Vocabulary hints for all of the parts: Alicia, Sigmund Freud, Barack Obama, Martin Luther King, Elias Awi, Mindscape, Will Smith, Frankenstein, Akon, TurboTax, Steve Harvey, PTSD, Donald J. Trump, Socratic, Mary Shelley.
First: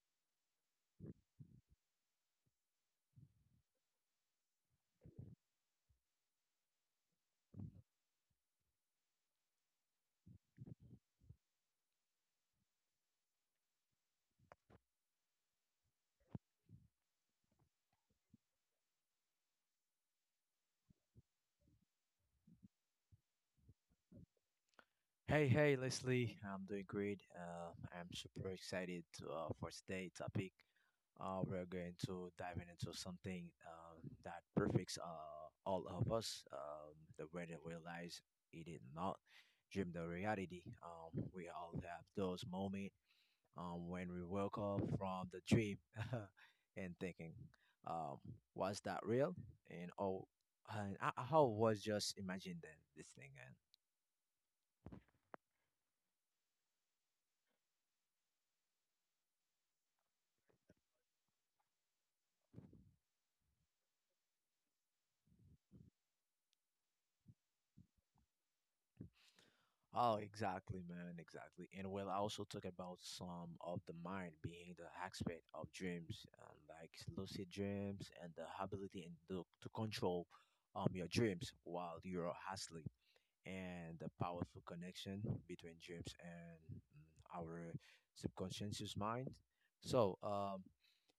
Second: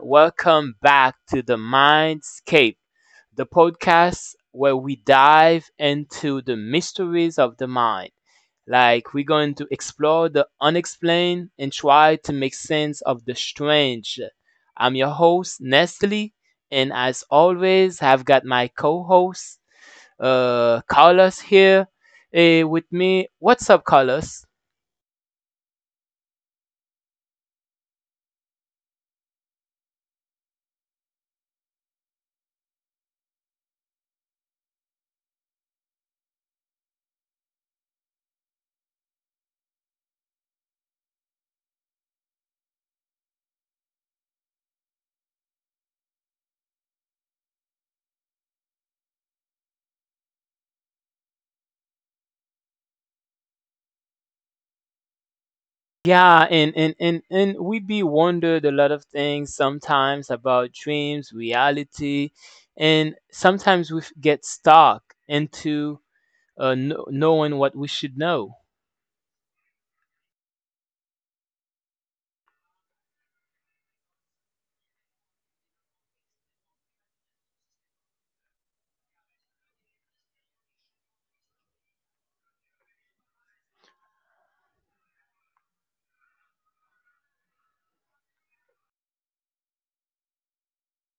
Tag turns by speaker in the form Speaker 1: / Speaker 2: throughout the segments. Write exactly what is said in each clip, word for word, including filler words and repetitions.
Speaker 1: welcome back to the Mindscape, the podcast where we dive into the mysteries of the mind. Like, we're going to explore the unexplained and try to make sense of the strange. I'm your host, Nestle, and as always, I've got my co host, uh, Carlos, here eh, with me. What's up, Carlos?
Speaker 2: Hey, hey, Leslie. I'm doing great. Uh, I'm super excited to, uh, for today's topic. Uh, we're going to dive into something um, that perfects uh, all of us, um, the way they realize it is not dream the reality. Um, we all have those moments um, when we woke up from the dream and thinking, um, was that real? And oh, and I, I was just imagining this thing.
Speaker 1: Yeah, and, and, and, and we be wondered a lot of things sometimes about dreams, reality, and sometimes we f- get stuck into uh, kno- knowing what we should know.
Speaker 2: Oh, exactly, man, exactly. And we'll also talk about some of the mind being the aspect of dreams, um, like lucid dreams and the ability and the, to control um your dreams while you're asleep and the powerful connection between dreams and mm, our subconscious mind. So, um,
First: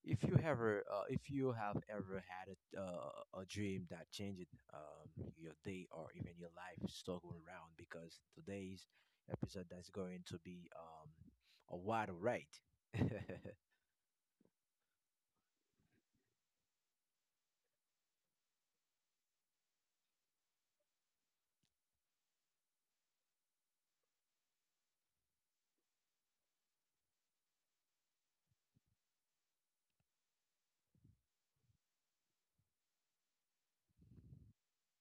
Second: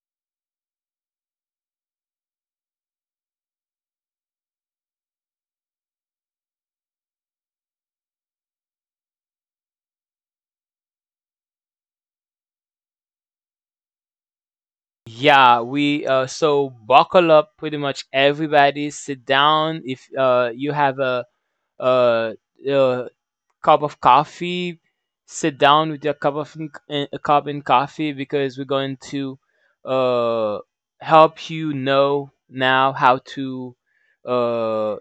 Speaker 2: if you ever, uh, if you have ever had a, uh, a dream that changed um, your day or even your life, circle around because today's episode that's going to be um, a wild ride.
Speaker 1: Yeah, we uh, so buckle up, pretty much everybody. Sit down if uh, you have a, uh uh cup of coffee, sit down with your cup of n- a cup and coffee because we're going to uh, help you know now how to uh,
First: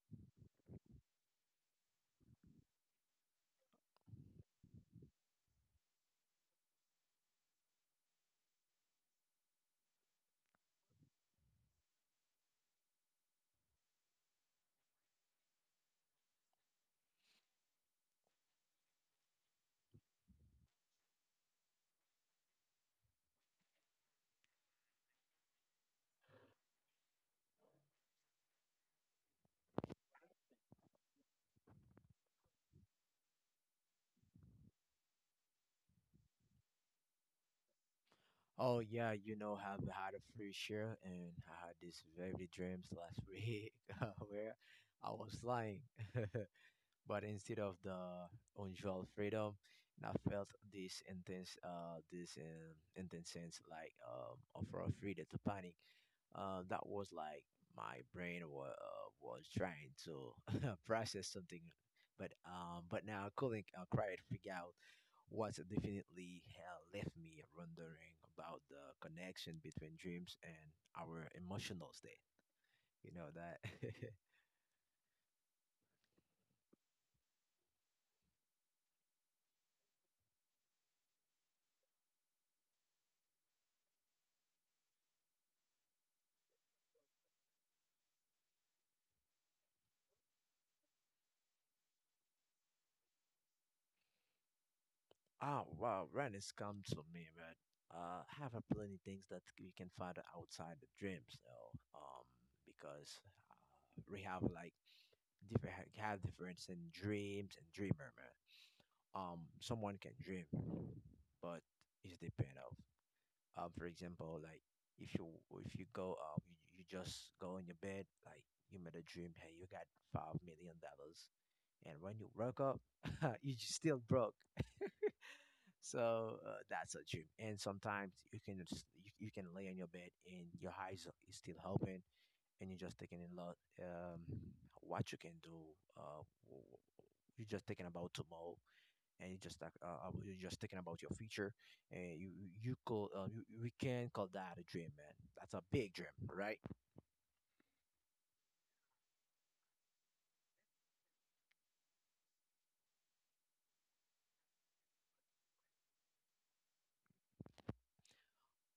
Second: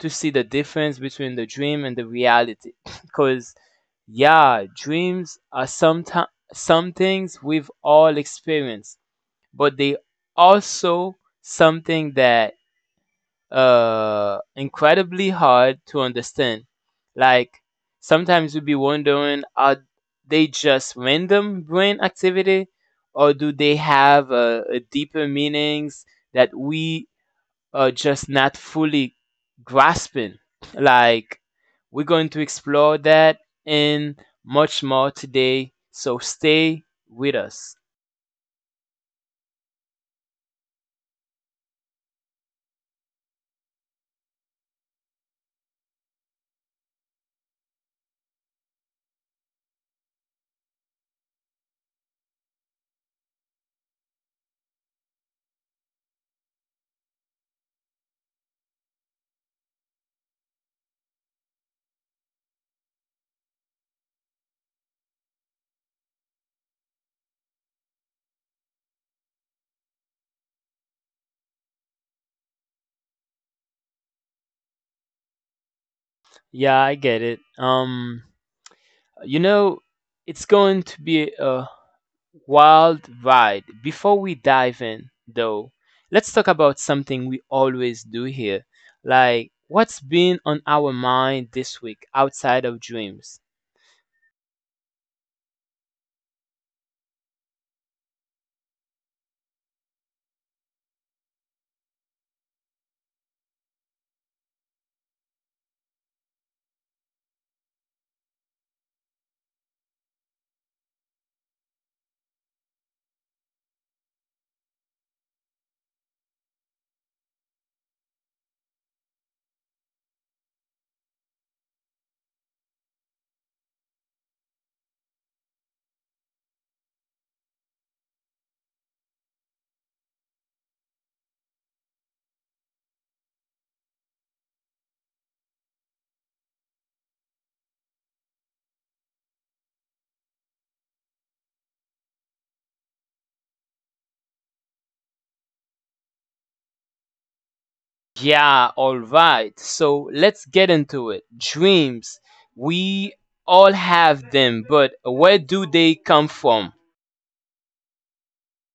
Speaker 1: to see the difference between the dream and the reality. Because yeah, dreams are sometimes some things we've all experienced, but they also something that uh incredibly hard to understand. Like sometimes we be wondering are they just random brain activity or do they have uh, a deeper meanings that we are just not fully grasping? Like we're going to explore that and much more today. So stay with us.
Speaker 2: Oh yeah, you know, I've had a free share, and I had these very dreams last week where I was flying, but instead of the unusual freedom, I felt this intense, uh, this um, intense sense like um, of raw freedom to panic. Uh, that was like my brain was uh, was trying to process something, but um, but now I couldn't uh, quite figure out what definitely uh, left me wondering about the connection between dreams and our emotional state. You know that.
Speaker 1: Yeah, I get it. Um you know, it's going to be a worldwide. Before we dive in, though, let's talk about something we always do here. Like, what's been on our mind this week outside of dreams?
Speaker 2: Oh wow, Ren has come to me, but uh, have a plenty things that we can find outside the dreams, though. Um, because uh, we have like different ha- have difference in dreams and dreamer, man. Um, someone can dream, but it's depend of. Um, for example, like if you if you go um you, you just go in your bed, like you made a dream, hey, you got five million dollars, and when you woke up, you just still broke. So uh, that's a dream. And sometimes you can just, you, you can lay on your bed and your eyes are- is still open, and you're just taking in lot um, what you can do. Uh, w- w- you're just thinking about tomorrow, and you just like, uh, uh, you're just thinking about your future, and you you you call uh, you, you- we can call that a dream, man. That's a big dream, right?
Speaker 1: Yeah, all right. So let's get into it. Dreams. We all have them, but where do they come from?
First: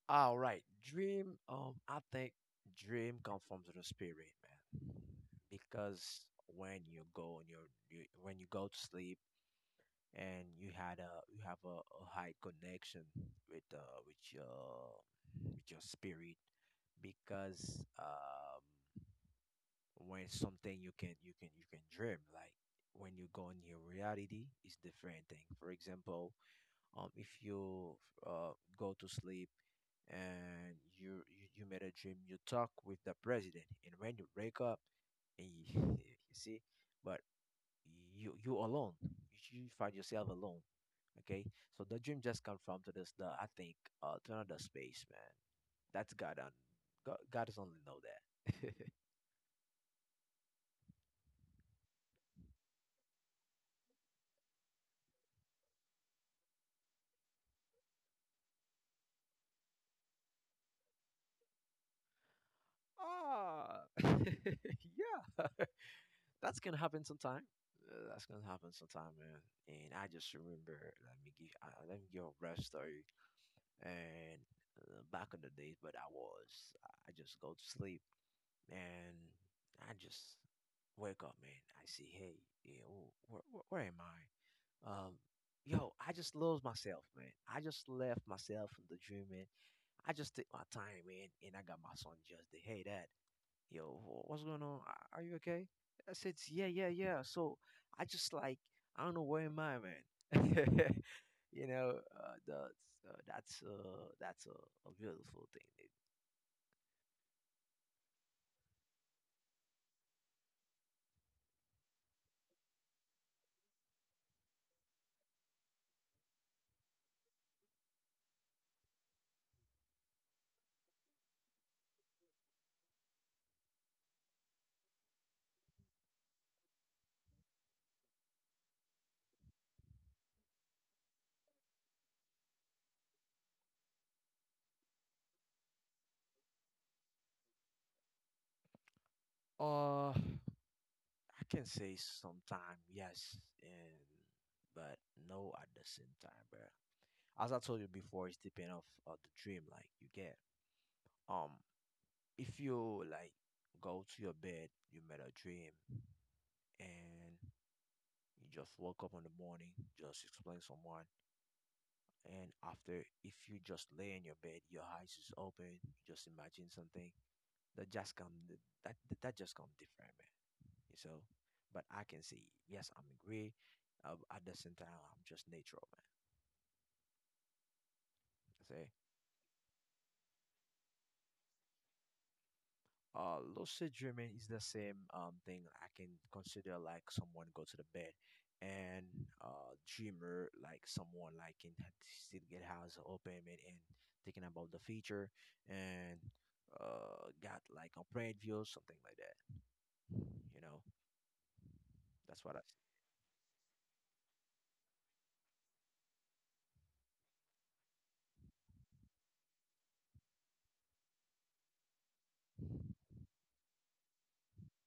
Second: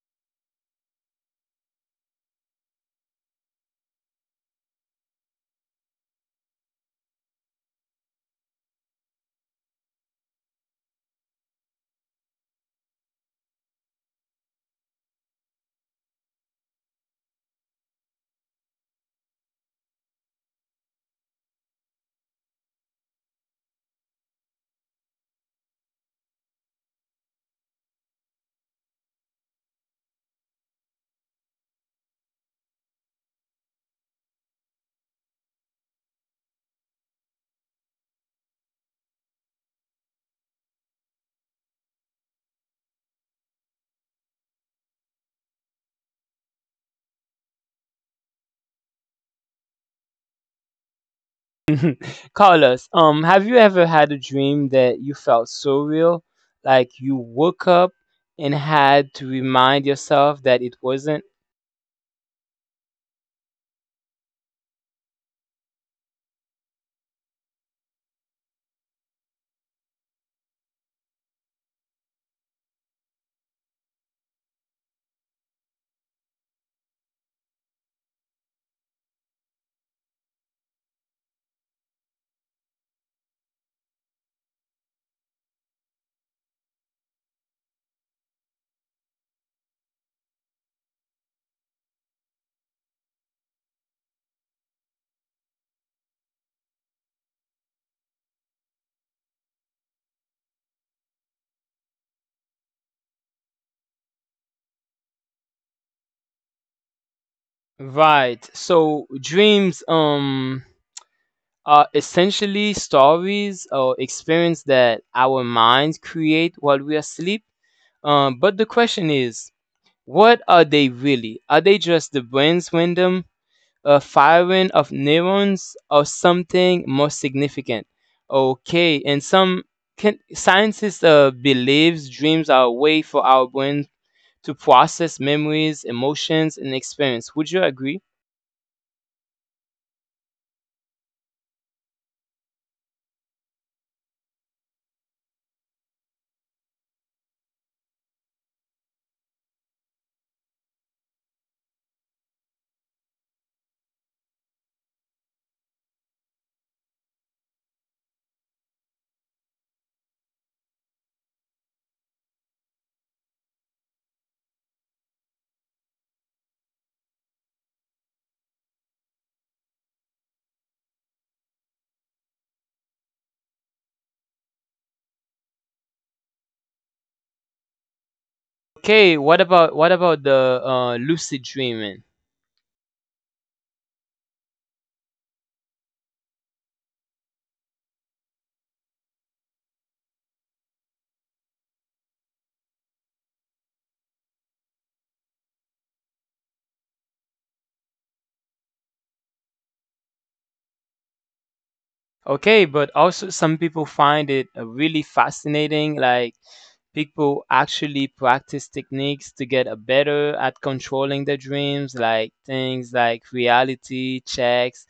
Speaker 2: All right, dream. Um, I think dream comes from the spirit, man, because when you go and you you when you go to sleep and you had a you have a, a high connection with uh with your with your spirit because um when something you can you can you can dream like when you go in your reality it's different thing. For example, um if you uh go to sleep and you you, you made a dream, you talk with the president, and when you wake up and you, you see but you you alone, you find yourself alone. Okay, so the dream just come from to this the I think uh to another space, man. That's god on god, god is only know that.
Speaker 1: Carlos, um, have you ever had a dream that you felt so real, like you woke up and had to remind yourself that it wasn't?
Speaker 2: Ah, yeah. that's gonna happen sometime Uh, that's gonna happen sometime, man. And I just remember, let me give uh, let me give a rough story. And uh, back in the days, but I was I I just go to sleep and I just wake up, man. I see, hey, yeah, wh- where, where, where am I? Um, yo, I just lost myself, man. I just left myself in the dream, man. I just took my time, man, and I got my son just there. Hey, dad, yo, wh- what's going on? Are are you okay? I said, yeah, yeah, yeah. So I just like, I don't know where am I, man. You know, uh, the, uh, that's uh, that's a, a beautiful thing.
Speaker 1: Right. So dreams um are essentially stories or experience that our minds create while we are asleep. Um, but the question is, what are they really? Are they just the brain's random uh, firing of neurons or something more significant? Okay, and some can, scientists uh, believes dreams are a way for our brain to process memories, emotions, and experience. Would you agree?
Speaker 2: Uh, I can say sometime yes, and but no at the same time, bro. As I told you before, it's depend of uh, the dream like you get. Um, if you like go to your bed, you made a dream, and you just woke up in the morning, just explain someone, and after if you just lay in your bed, your eyes is open, you just imagine something that just come that that just come different, man. So, but I can say yes, I'm great. Uh, at the same time, I'm just natural, man. I say,
Speaker 1: Okay, what about what about the uh, lucid dreaming?
Speaker 2: uh, lucid dreaming is the same um thing. I can consider like someone go to the bed and uh dreamer like someone like can ha- still get house open man, and thinking about the future and uh got like a brain view something like that. You know, that's what I
Speaker 1: Okay, but also some people find it uh, really fascinating. Like people actually practice techniques to get a better at controlling their dreams, like things like reality checks,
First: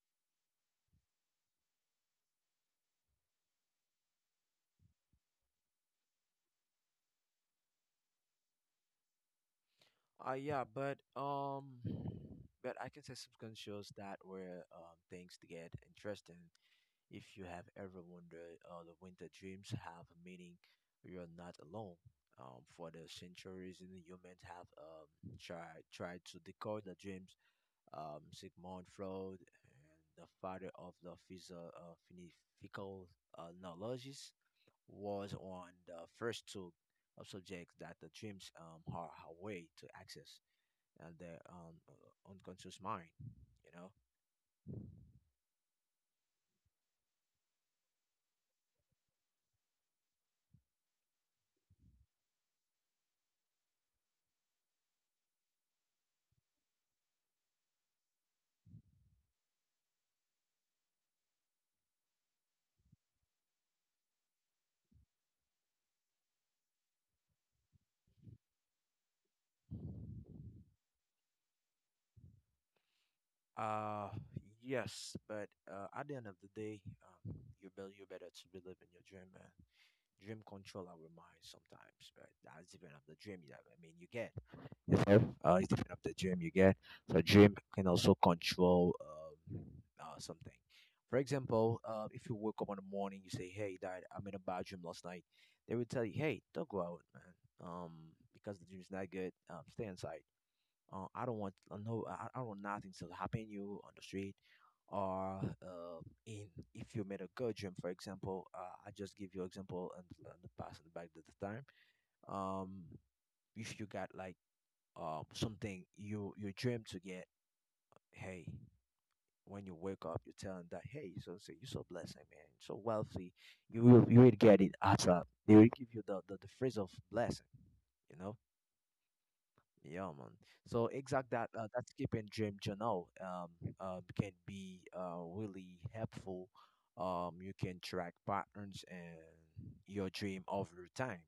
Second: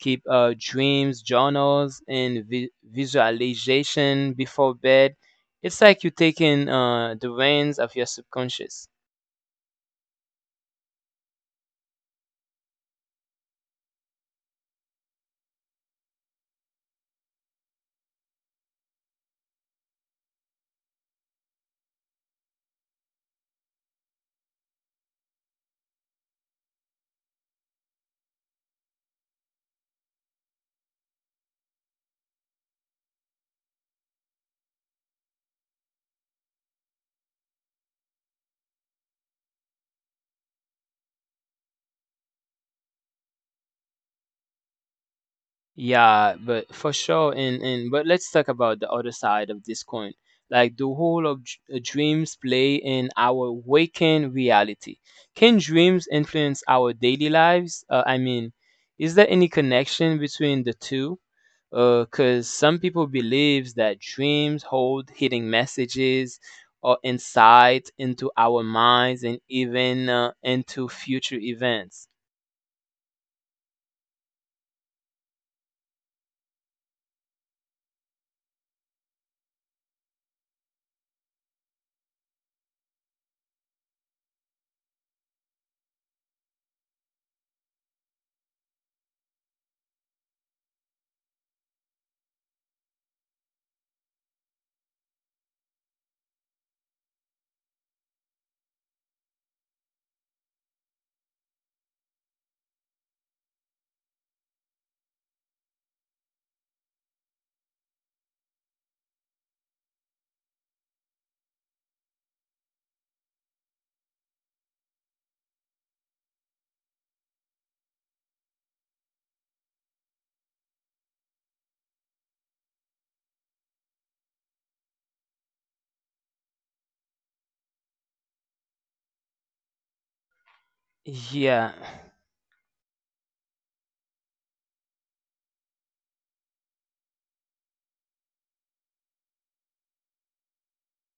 Speaker 1: keep uh, dreams journals, and vi- visualization before bed. It's like you're taking uh, the reins of your subconscious.
Speaker 2: Uh, yeah, but um, but I can say some shows that where um things to get interesting. If you have ever wondered, uh, the winter dreams have a meaning. You're not alone. Um, for the centuries, the humans have um tried tried to decode the dreams. Um, Sigmund Freud, and the father of the physio uh, philosophical uh, knowledges, was on the first two of subjects that the dreams um are a way to access and their um, uh, unconscious mind, you know?
Speaker 1: Yeah, but for sure, and and but let's talk about the other side of this coin, like the whole of dr- uh, dreams play in our waking reality. Can dreams influence our daily lives? Uh, I mean, is there any connection between the two? Because some people believes that dreams hold hidden messages or insight into our minds and even uh, into future events.
Speaker 2: Uh, yes, but uh, at the end of the day, um, you better you better to believe in your dream, man. Dream control our mind sometimes, but that's even of the dream you I mean, you get, you know, uh, it's depend of the dream you get. So dream can also control um, uh, something. For example, uh, if you wake up in the morning, you say, "Hey, Dad, I'm in a bad dream last night." They will tell you, "Hey, don't go out, man. Um, because the dream's not good. Um, stay inside." Uh, I don't want uh, no. I, I want nothing to happen you on the street, or uh, in if you made a good dream, for example. Uh, I just give you example and the, in the past and back to the time. Um, if you got like um something you you dream to get, hey, when you wake up, you're telling that hey, so so you're so blessed, man, so wealthy. You will you will get it at a. They will give you the the, the phrase of blessing, you know. Yeah, man. So exact that uh,
Speaker 1: Yeah.
Speaker 2: that keeping dream journal um, um can be uh really helpful. Um, you can track patterns and your dream over time,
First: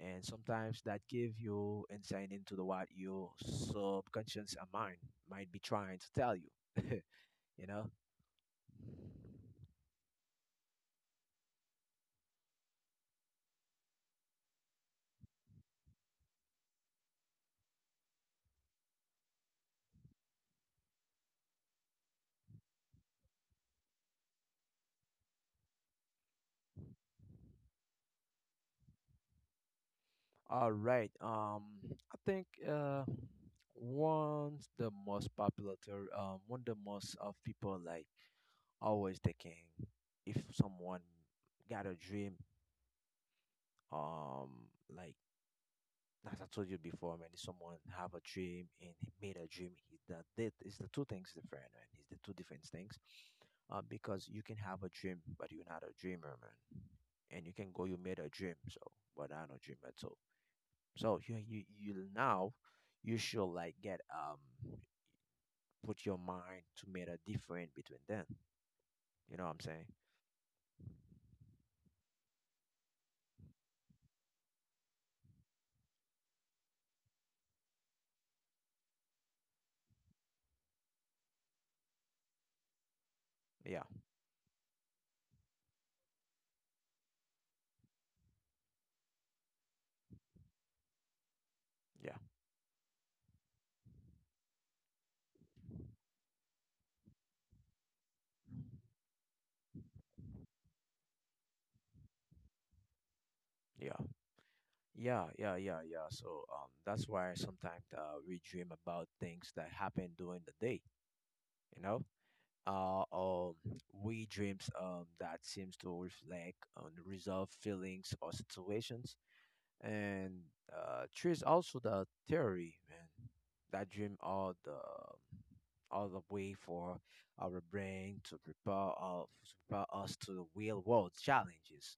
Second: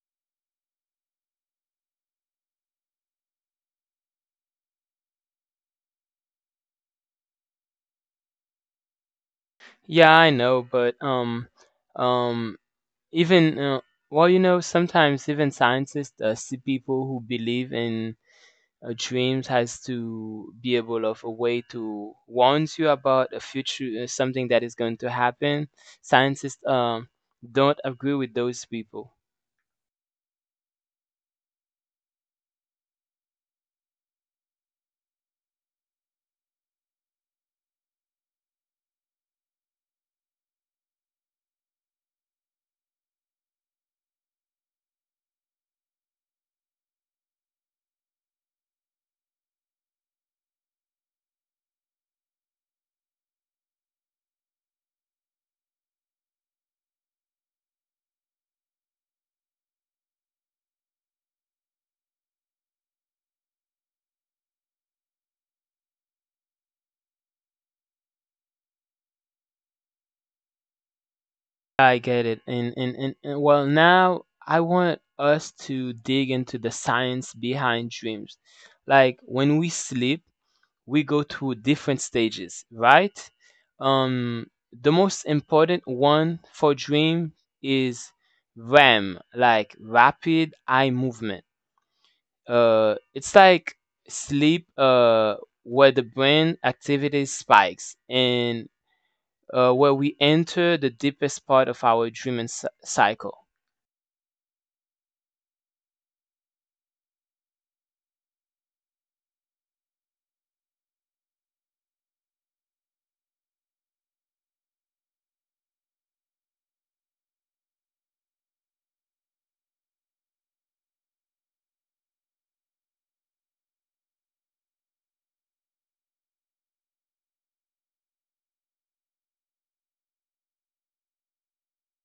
Speaker 2: and sometimes that give you insight into the what your subconscious mind might be trying to tell you. You know.
Speaker 1: Yeah, I know, but um, um, even uh, well, you know, sometimes even scientists, uh, see people who believe in uh, dreams, has to be able of a way to warns you about a future, uh, something that is going to happen. Scientists um don't agree with those people.
Speaker 2: All right. Um, I think uh, one's the most popular theory. Um, one the most of people like always thinking if someone got a dream. Um, like as I told you before, man, if someone have a dream and he made a dream, he that that is the two things different, man. It's the two different things. Uh, because you can have a dream, but you're not a dreamer, man. And you can go, you made a dream, so but I'm not a dreamer, so so you you you now you should like get um put your mind to make a difference between them. You know what I'm saying?
Speaker 1: I get it, and and and, and well, now I want us to dig into the science behind dreams, like when we sleep. We go through different stages, right?
Speaker 2: Yeah,
Speaker 1: Um, the most important one for dream is R E M, like rapid eye movement.
Speaker 2: yeah,
Speaker 1: Uh, it's like sleep, uh, where the brain activity spikes and uh, where we enter the deepest part of our dreaming cy- cycle.
Speaker 2: yeah, yeah, yeah, yeah, yeah. So um that's why sometimes uh, we dream about things that happen during the day. You know, uh um we dreams um that seems to reflect on resolved feelings or situations and uh, there's also the theory, man, that dream all the um, all the way for our brain to prepare us, prepare us to the real world challenges.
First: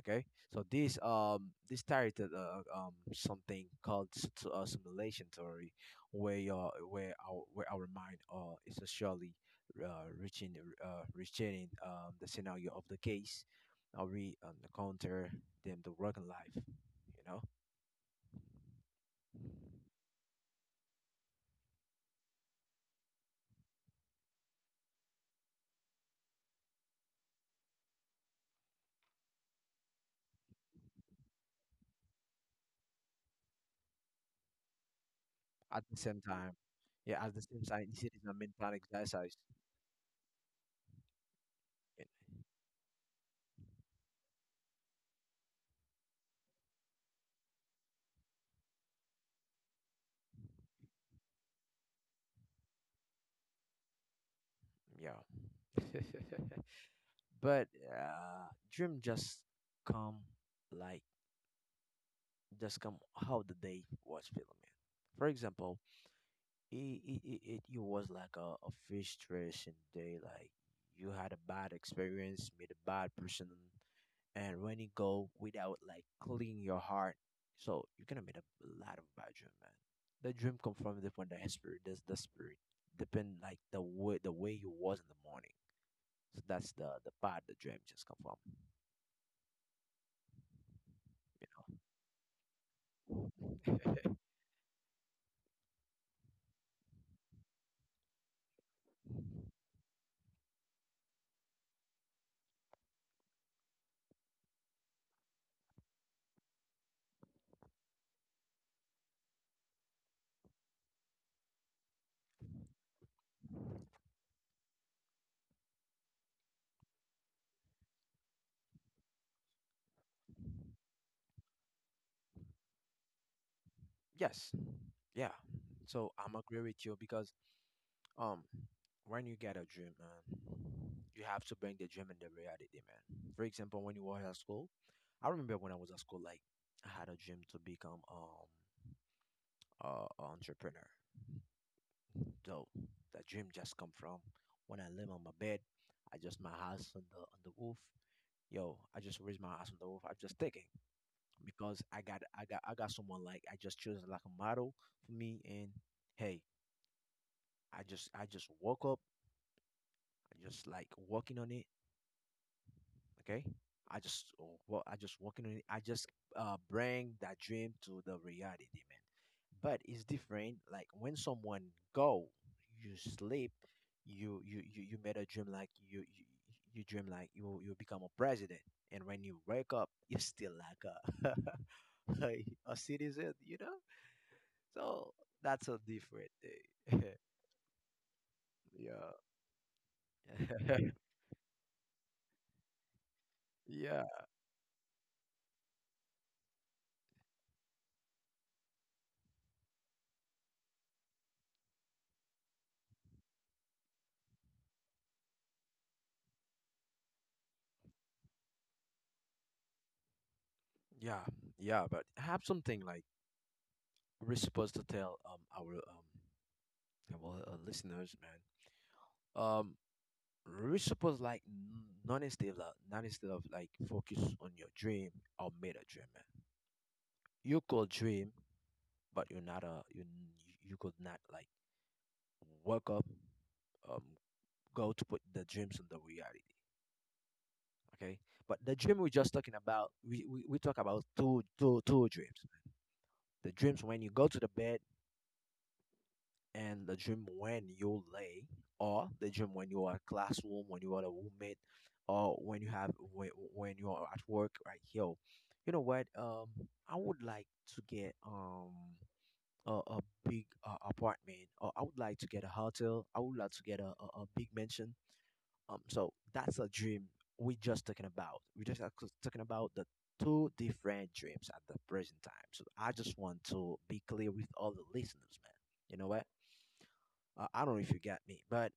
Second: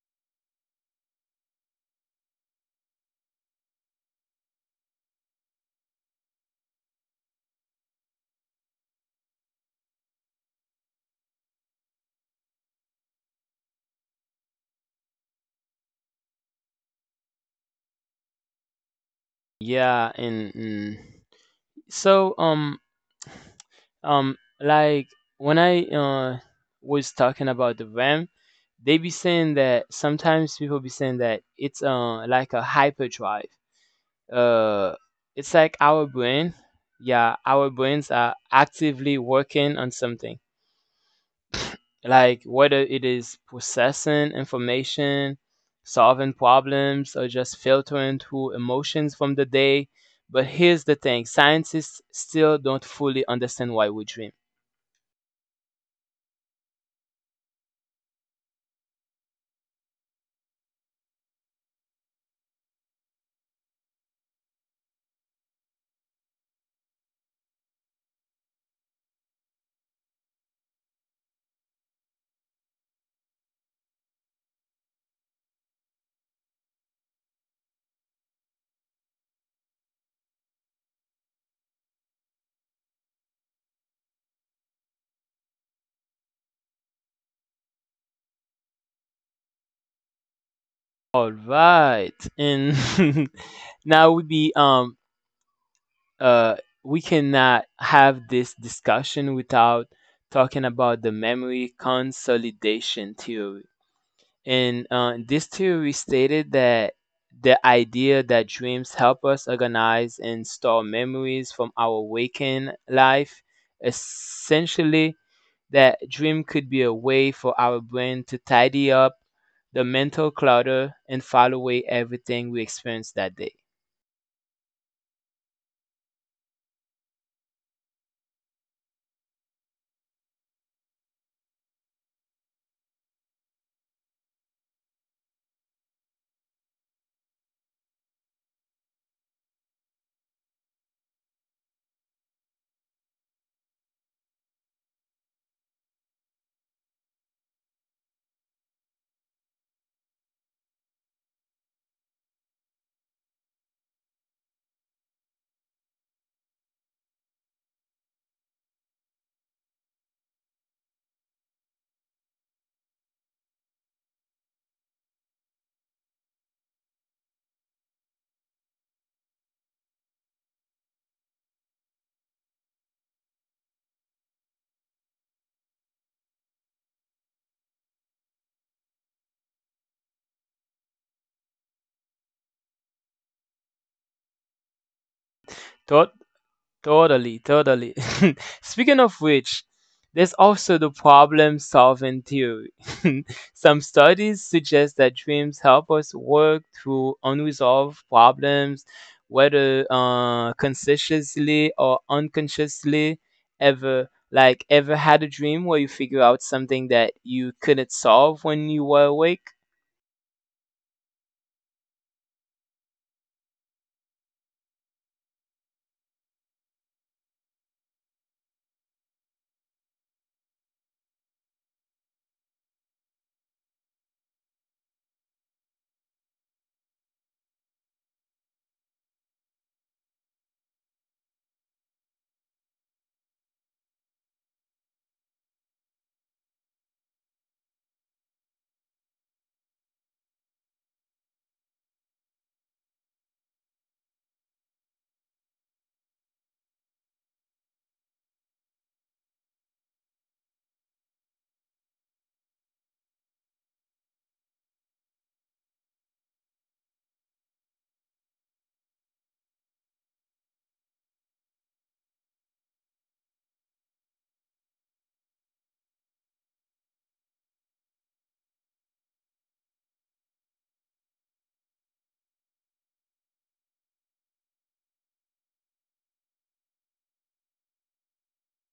Speaker 2: Okay, so this um this theory that uh, um something called s- to uh, simulation theory, where your where our where our mind uh is surely uh, reaching uh reaching um the scenario of the case, uh, we um, encounter them the working life, you know
Speaker 1: Yeah, and, and so um, Um, like when I uh, was talking about the RAM, they be saying that sometimes people be saying that it's uh like a hyperdrive. Uh, it's like
Speaker 2: at the
Speaker 1: our
Speaker 2: same
Speaker 1: brain.
Speaker 2: time. Yeah, at
Speaker 1: Yeah,
Speaker 2: the same
Speaker 1: our
Speaker 2: time, this
Speaker 1: brains
Speaker 2: is a
Speaker 1: are
Speaker 2: mental
Speaker 1: actively
Speaker 2: exercise.
Speaker 1: working on something. Like whether it is processing information, solving problems, or just filtering through emotions from the day. But here's the thing: scientists still don't fully understand why we dream.
Speaker 2: Yeah, yeah. But uh, dream just come like just come how the day was feeling. For example, it, it, it, it it was like a, a frustration day. Like you had a bad experience, meet a bad person, and when you go without like clean your heart, so you're gonna meet a lot of bad dream, man. The dream come from different the spirit, that's the spirit, depend like the way the way you was in the morning. So that's the the part the dream just come from,
Speaker 1: All
Speaker 2: you
Speaker 1: right. And
Speaker 2: know.
Speaker 1: now we be um uh we cannot have this discussion without talking about the memory consolidation theory. In uh, this theory stated that the idea that dreams help us organize and store memories from our waking life, essentially, that dream could be a way for our brain to tidy up the mental clutter and file away everything we experienced that day.
Speaker 2: Yes, yeah. So I'm agree with you because Um, when you get a dream, man, you have to bring the dream in the reality, man. For example, when you were at school, I remember when I was at school, like I had a dream to become um a a entrepreneur. So that dream just come from when I live on my bed, I just my house on the on the roof. Yo, I just raised my house on the roof. I'm just thinking because I got I got I got someone like I just chose like a model for me, and hey, I just I just woke up, I just like working on it. Okay, I just oh, well, I just working on it. I just uh bring that dream to the reality, man. But it's different. Like when someone go, you sleep, you you you, you made a dream like you you, you dream like you you become a president, and when you wake up, you're still like a like a citizen, you know. So that's a
Speaker 1: Thought
Speaker 2: different thing.
Speaker 1: Totally, totally. Speaking of which, there's
Speaker 2: Yeah.
Speaker 1: also the problem solving theory. Some
Speaker 2: Yeah.
Speaker 1: studies suggest that dreams help us work through unresolved problems, whether uh, consciously or unconsciously. Ever, like, ever had a dream where you figure out something that you couldn't solve when you were awake?
Speaker 2: Yeah, yeah, but I have something like we're supposed to tell um our um yeah, well uh, listeners, man. Um, we're supposed like n- not instead of like, not instead of like focus on your dream or made a dream, man. You could dream, but you're not a you you could not like work up, um, go to put the dreams in the reality. Okay, but the dream we're just talking about, we we, we talk about two two two dreams. The dreams when you go to the bed and the dream when you lay, or the dream when you are at classroom, when you are a roommate, or when you have when, when you are at work, right? Yo, you know what? Um, I would like to get um a, a big uh, apartment, or I would like to get a hotel. I would like to get a, a, a big mansion. Um, so that's a dream we just talking about. We just are c- talking about the two different dreams at the present time. So I just want to be clear with all the listeners, man. You know what? Uh, I don't know if you got me, but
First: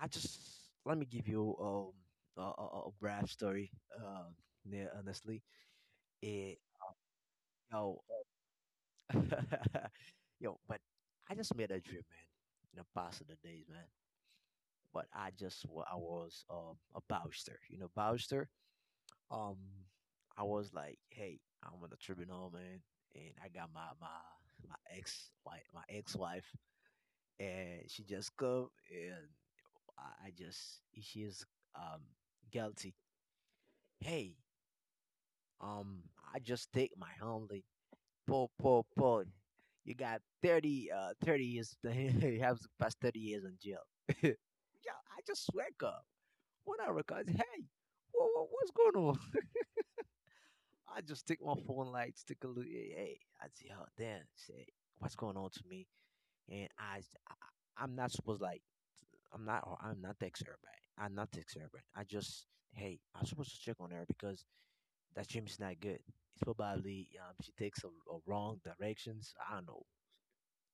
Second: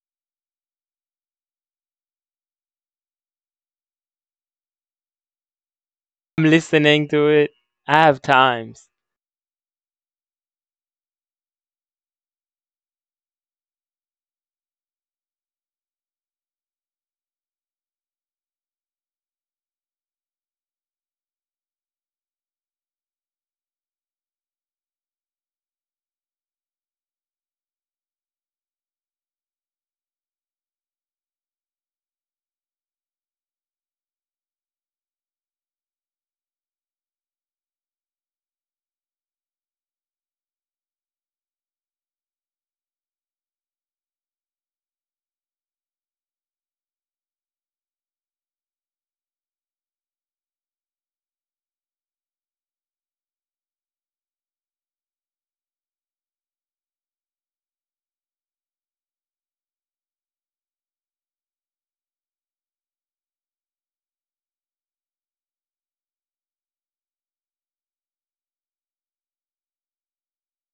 Speaker 2: I just let me give you um a, a, a brief story. Um, yeah, honestly,
Speaker 1: I'm
Speaker 2: it
Speaker 1: listening to it.
Speaker 2: yo,
Speaker 1: I have times.
Speaker 2: yo, but I just made a dream, man. In the past of the days, man. But I just wa- I was um a bowster, you know, bowster. Um, I was like, hey, I'm on the tribunal, man, and I got my my my ex wife, my ex wife, and she just come and I, I just she's um guilty. Hey, um, I just take my homely. Po po po. You got thirty uh thirty years. You have to pass thirty years in jail. Yeah, I just wake up when I realize, hey, wha wha- what's going on? I just take my phone, like take a look. Hey, hey, I see her then say what's going on to me, and I, I I'm not supposed like I'm not oh, I'm not tech servant. I'm not tech servant. I just hey, I'm supposed to check on her because that gym is not good. It's probably um she takes a, a wrong directions. I don't know,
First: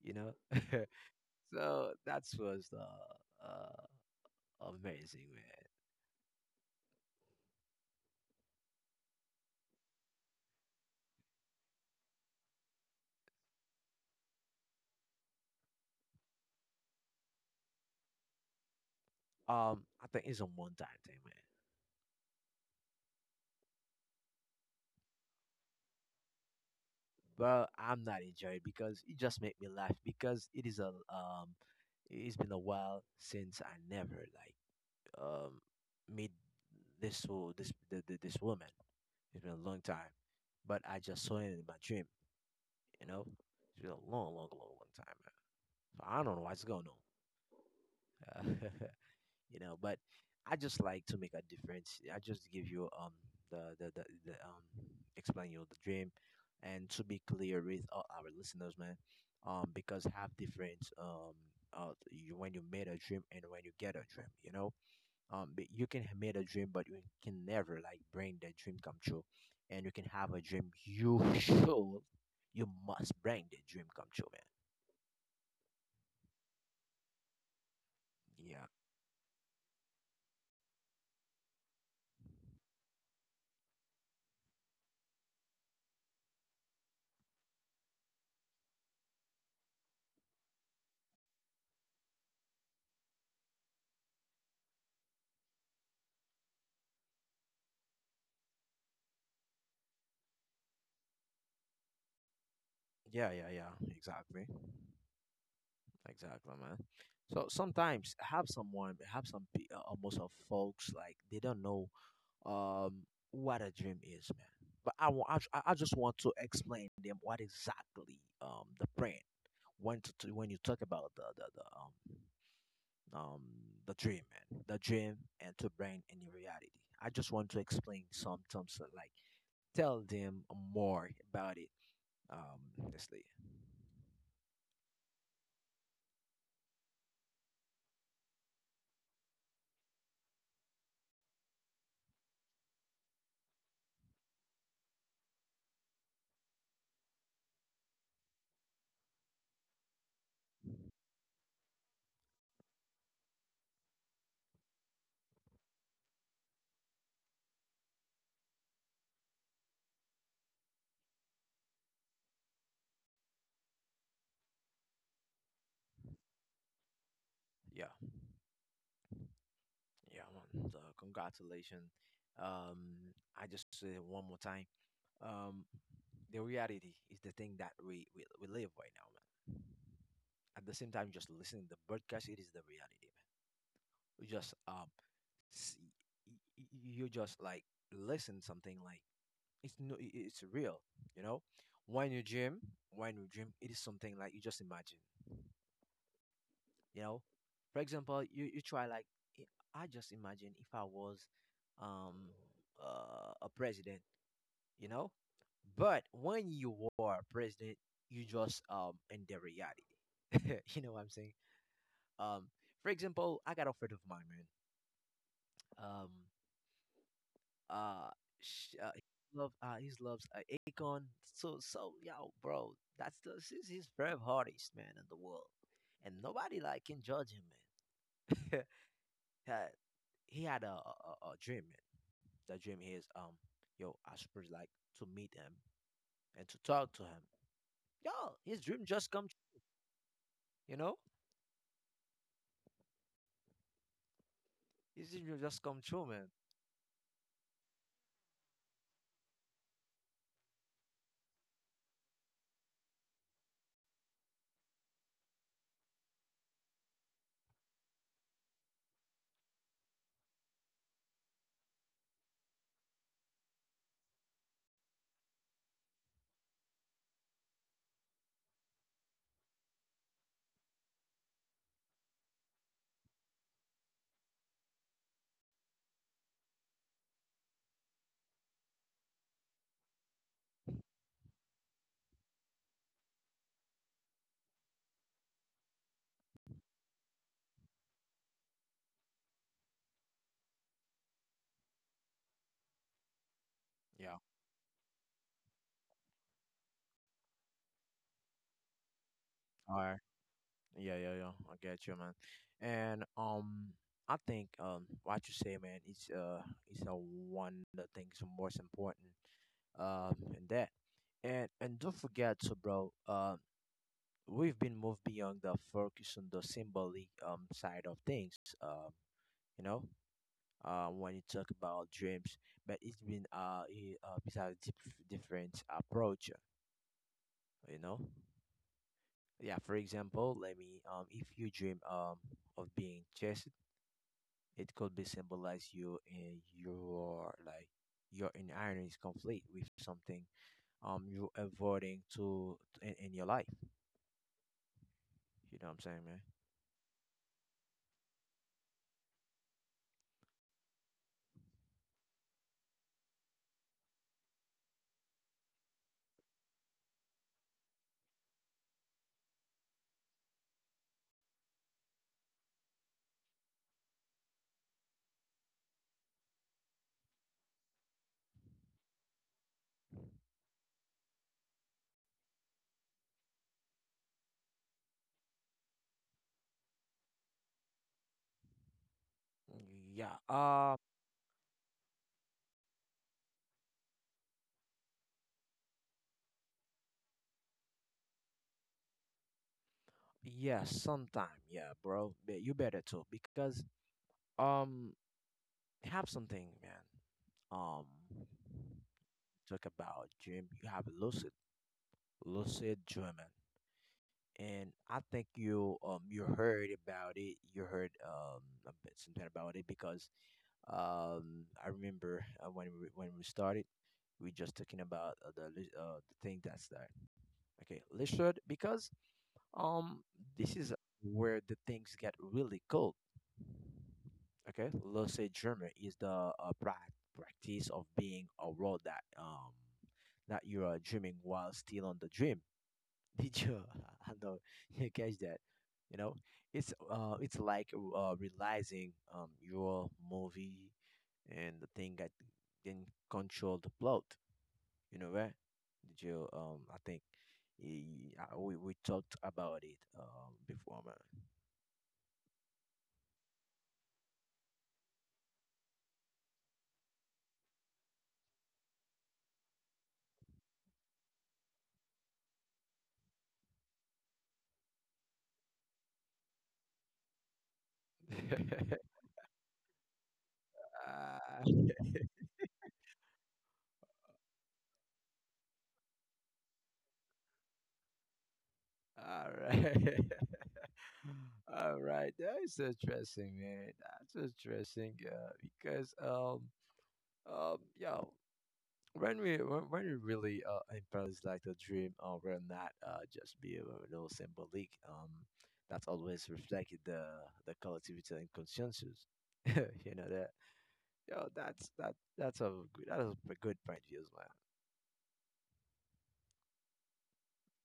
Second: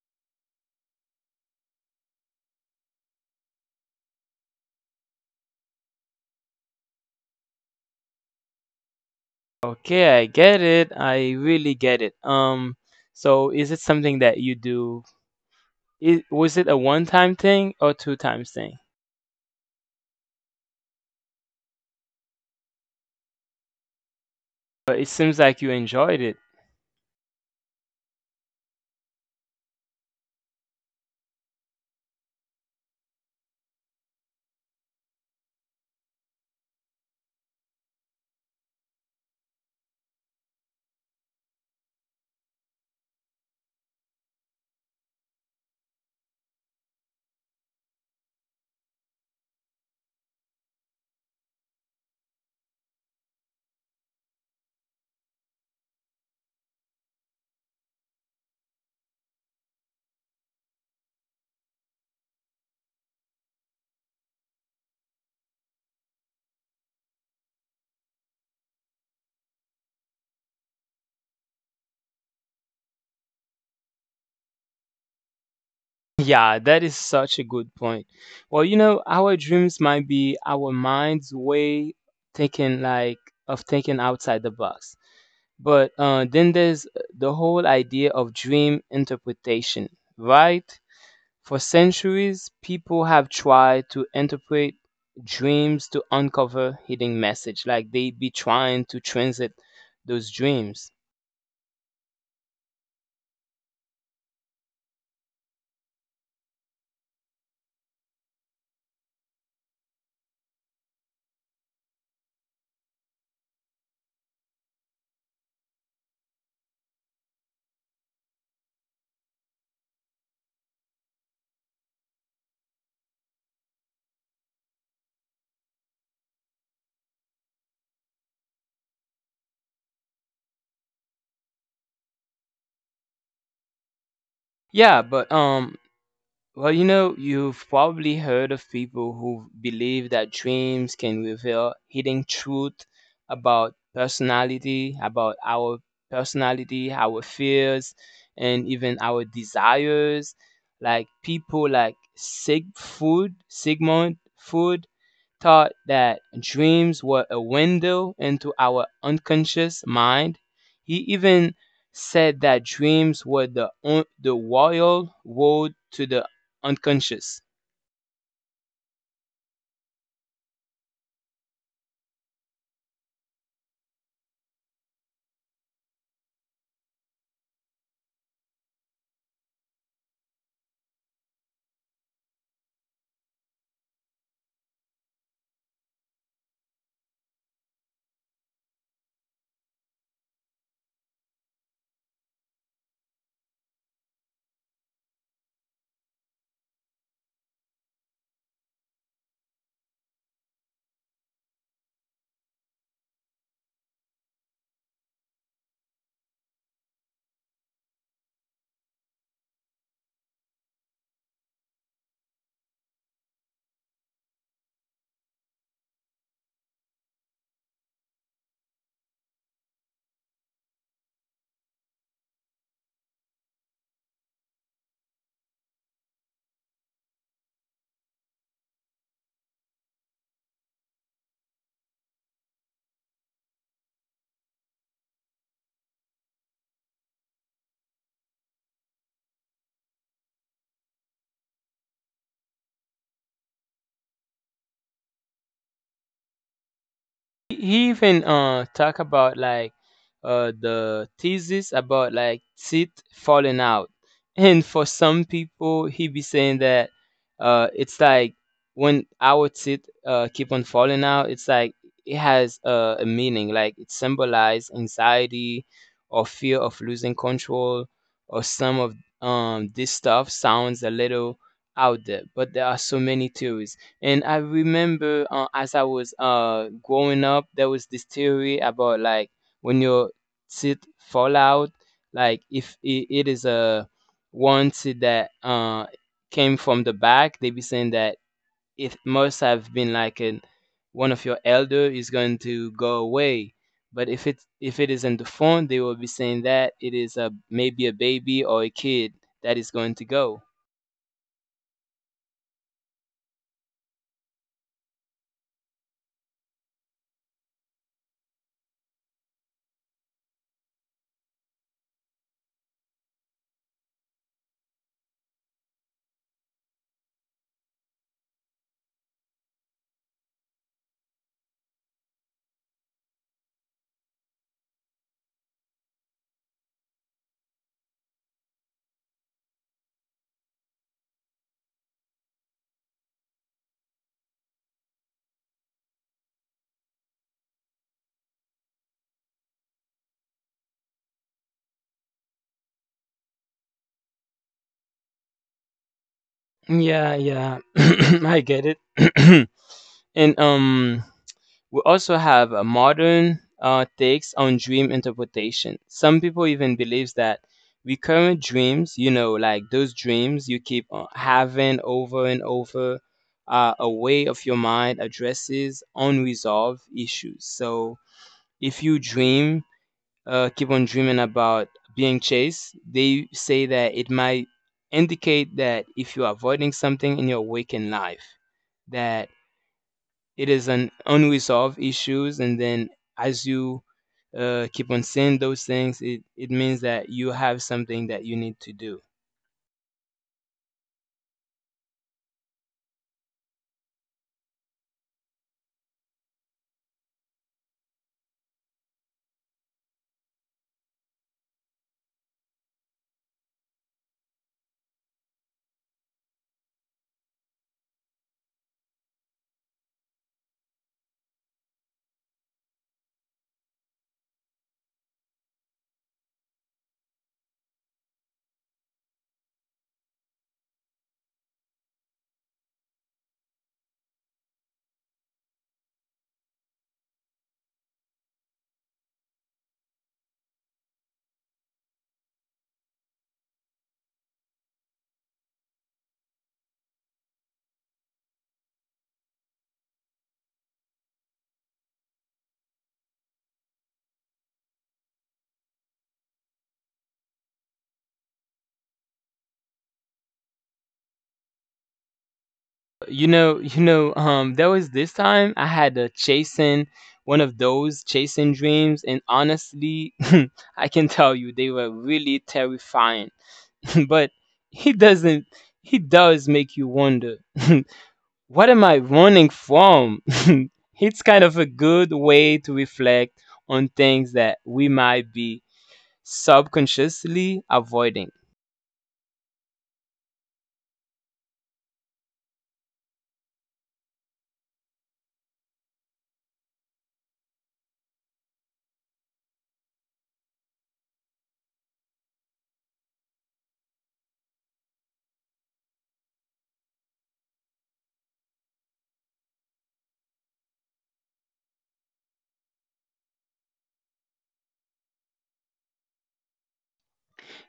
Speaker 2: you know. So that was uh, uh amazing, man.
Speaker 1: Okay, I get it. I really get it. Um, so is it something that you do? It, was it a one-time thing or two times thing?
Speaker 2: Um, I think it's a one time thing, man.
Speaker 1: But it seems like you enjoyed it.
Speaker 2: But I'm not enjoying it because it just made me laugh because it is a um it's been a while since I never like um meet this wo- this the, the, this woman. It's been a long time, but I just saw it in my dream. You know, it's been a long, long, long, long time, man. So I don't know what's going on. Uh, you know, but I just like to make a difference. I just give you um the the, the, the um explain you the dream, and to be clear with all our listeners, man, um because have different um uh you, when you made a dream and when you get a dream, you know um but you can make a dream, but you can never like bring the dream come true, and you can have a dream, you should you must bring the dream come true,
Speaker 1: Yeah, that is such a good point.
Speaker 2: man.
Speaker 1: Well,
Speaker 2: Yeah,
Speaker 1: you know, our dreams might be our mind's way thinking like of thinking outside the box. But uh, then there's the whole idea of dream interpretation, right? For centuries, people have tried to interpret dreams to uncover hidden message, like they be trying to transit those dreams.
Speaker 2: yeah, yeah, yeah, exactly, exactly, man. So sometimes I have someone I have some pe- uh, almost of folks like they don't know um what a dream is, man. But I want I, ju- I I just want to explain them what exactly um the brand, when to, to when you talk about the the, the um um the dream, man, the dream, and to bring in the reality. I just want to explain some terms that, like, tell them more about it, um honestly.
Speaker 1: Yeah, but um, well, you know, you've probably heard of people who believe that dreams can reveal hidden truth about personality, about our personality, our fears, and even our desires. Like people like Sig Food, Sigmund Food, taught that dreams were a window into our unconscious mind. He even said that dreams were the, on- the royal road to the unconscious.
Speaker 2: Yeah, yeah, man. So congratulations. Um i just say one more time, um the reality is the thing that we, we we live right now, man. At the same time, just listening to the broadcast, it is the reality, man. You just um see, y- y- you just like listen something like it's, no, it- it's real, you know. when you dream when you dream, it is something like you just imagine, you know. For example, you you try like i I just imagine if I was um uh, a president, you know. But when you are president, you just um in the reality. You know what I'm saying. Um for example, I got offered of mine, man. Um Uh, sh uh, he love uh, he loves uh, Akon. So so yo, bro, that's the he's, he's brave hardest man in the world, and nobody like can judge him, man. Uh, he had a, a a a dream, man. The dream is um, yo, I should really like to meet him and to talk to him. Yo, his dream just come, tr- you know, his dream just come true, man.
Speaker 1: He even uh talk about like uh the thesis about like teeth falling out. And for some people he be saying that uh it's like when our teeth uh keep on falling out, it's like it has uh, a meaning, like it symbolizes anxiety or fear of losing control or some of um this stuff sounds a little out there, but there are so many theories. And I remember uh, as I was uh, growing up, there was this theory about like when your teeth fall out, like if it, it is a one tooth that uh, came from the back, they be saying that it must have been like an, one of your elder is going to go away. But
Speaker 2: Yeah.
Speaker 1: if it if it is in the phone, they will be saying that it is a maybe a baby or a kid that is
Speaker 2: All
Speaker 1: going
Speaker 2: right.
Speaker 1: to go.
Speaker 2: Yeah, yeah, yeah. I get you, man. And um, I think um, what you say, man, is uh, is uh, one of the things most important um in that. And and don't forget, so bro, uh, we've been moved beyond the focus on the symbolic um side of things. Um, you know, uh, when you talk about dreams, but it's been uh, a, uh it's a dif- different approach. You know, yeah. For example, let me um, if you dream um of being chased. It could be symbolized you in your like your inner is complete with something um you're avoiding to in, in your life. You know what I'm saying, man?
Speaker 1: Yeah, yeah. I get it. And um we also have a modern uh takes on dream interpretation. Some people even believes that recurrent dreams, you know, like those dreams you keep uh, having over and over are a way of your mind addresses unresolved issues. So if you dream uh, keep on dreaming about being chased, they say that it might indicate that if you're avoiding something in your waking life, that
Speaker 2: Yeah.
Speaker 1: it
Speaker 2: Um.
Speaker 1: is an unresolved issues, and then as you uh, keep on seeing those things, it, it means that you have something that you need to do.
Speaker 2: Yeah. Sometime. Yeah, bro. But you better too because um have something, man. Um, talk about dream. You have lucid, lucid dreaming, and I think you um you heard about it. You heard um a bit something about it, because Um, I remember uh, when we when we started, we just talking about uh, the li- uh, the thing that's there. Okay, Lizard, because um this is where the things get really cold. Okay, let's say German is the uh, prac- practice of being a road that um that you are dreaming while still on the dream. Did you? I know you catch that. You know, it's uh it's like uh realizing um your movie and the thing that didn't control the plot. You know, right? Did you? Um, I think he, uh, we we talked about it um before,
Speaker 1: You know, you know, um, there was this time I had a chasing one of those chasing dreams, and honestly, I can tell you they were really terrifying, but he doesn't he does make you wonder what
Speaker 2: man.
Speaker 1: am I running from? It's kind
Speaker 2: Ah,
Speaker 1: of a good way to reflect on things that we might be subconsciously avoiding.
Speaker 2: all right. All right. That's interesting, man. That's interesting. Uh, because um um yeah, when we when when we really uh, embrace like the dream, uh, we're not, uh, just be a little symbolic, um that's always reflected the the collectivity and consensus. You know that, yo, that's that that's a good that is a good point. Yes,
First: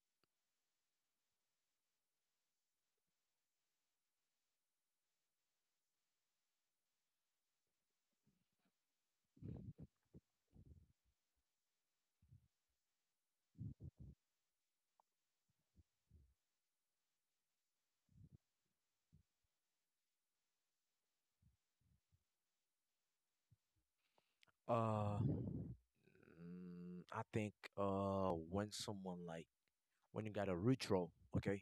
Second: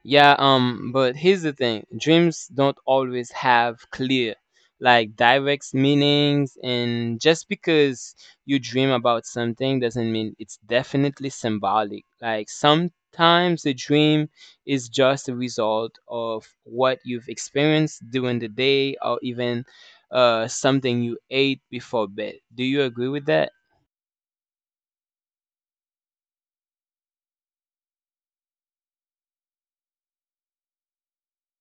Speaker 1: Yeah, um, but here's the thing: dreams don't always have clear, like direct meanings, and just because you dream about something doesn't mean it's definitely symbolic. Like sometimes the dream is just a result of what you've experienced during the day or even uh, something you ate before bed. Do you agree with that?
Speaker 2: man. Uh mm, i think uh when someone like when you got a ritual, okay,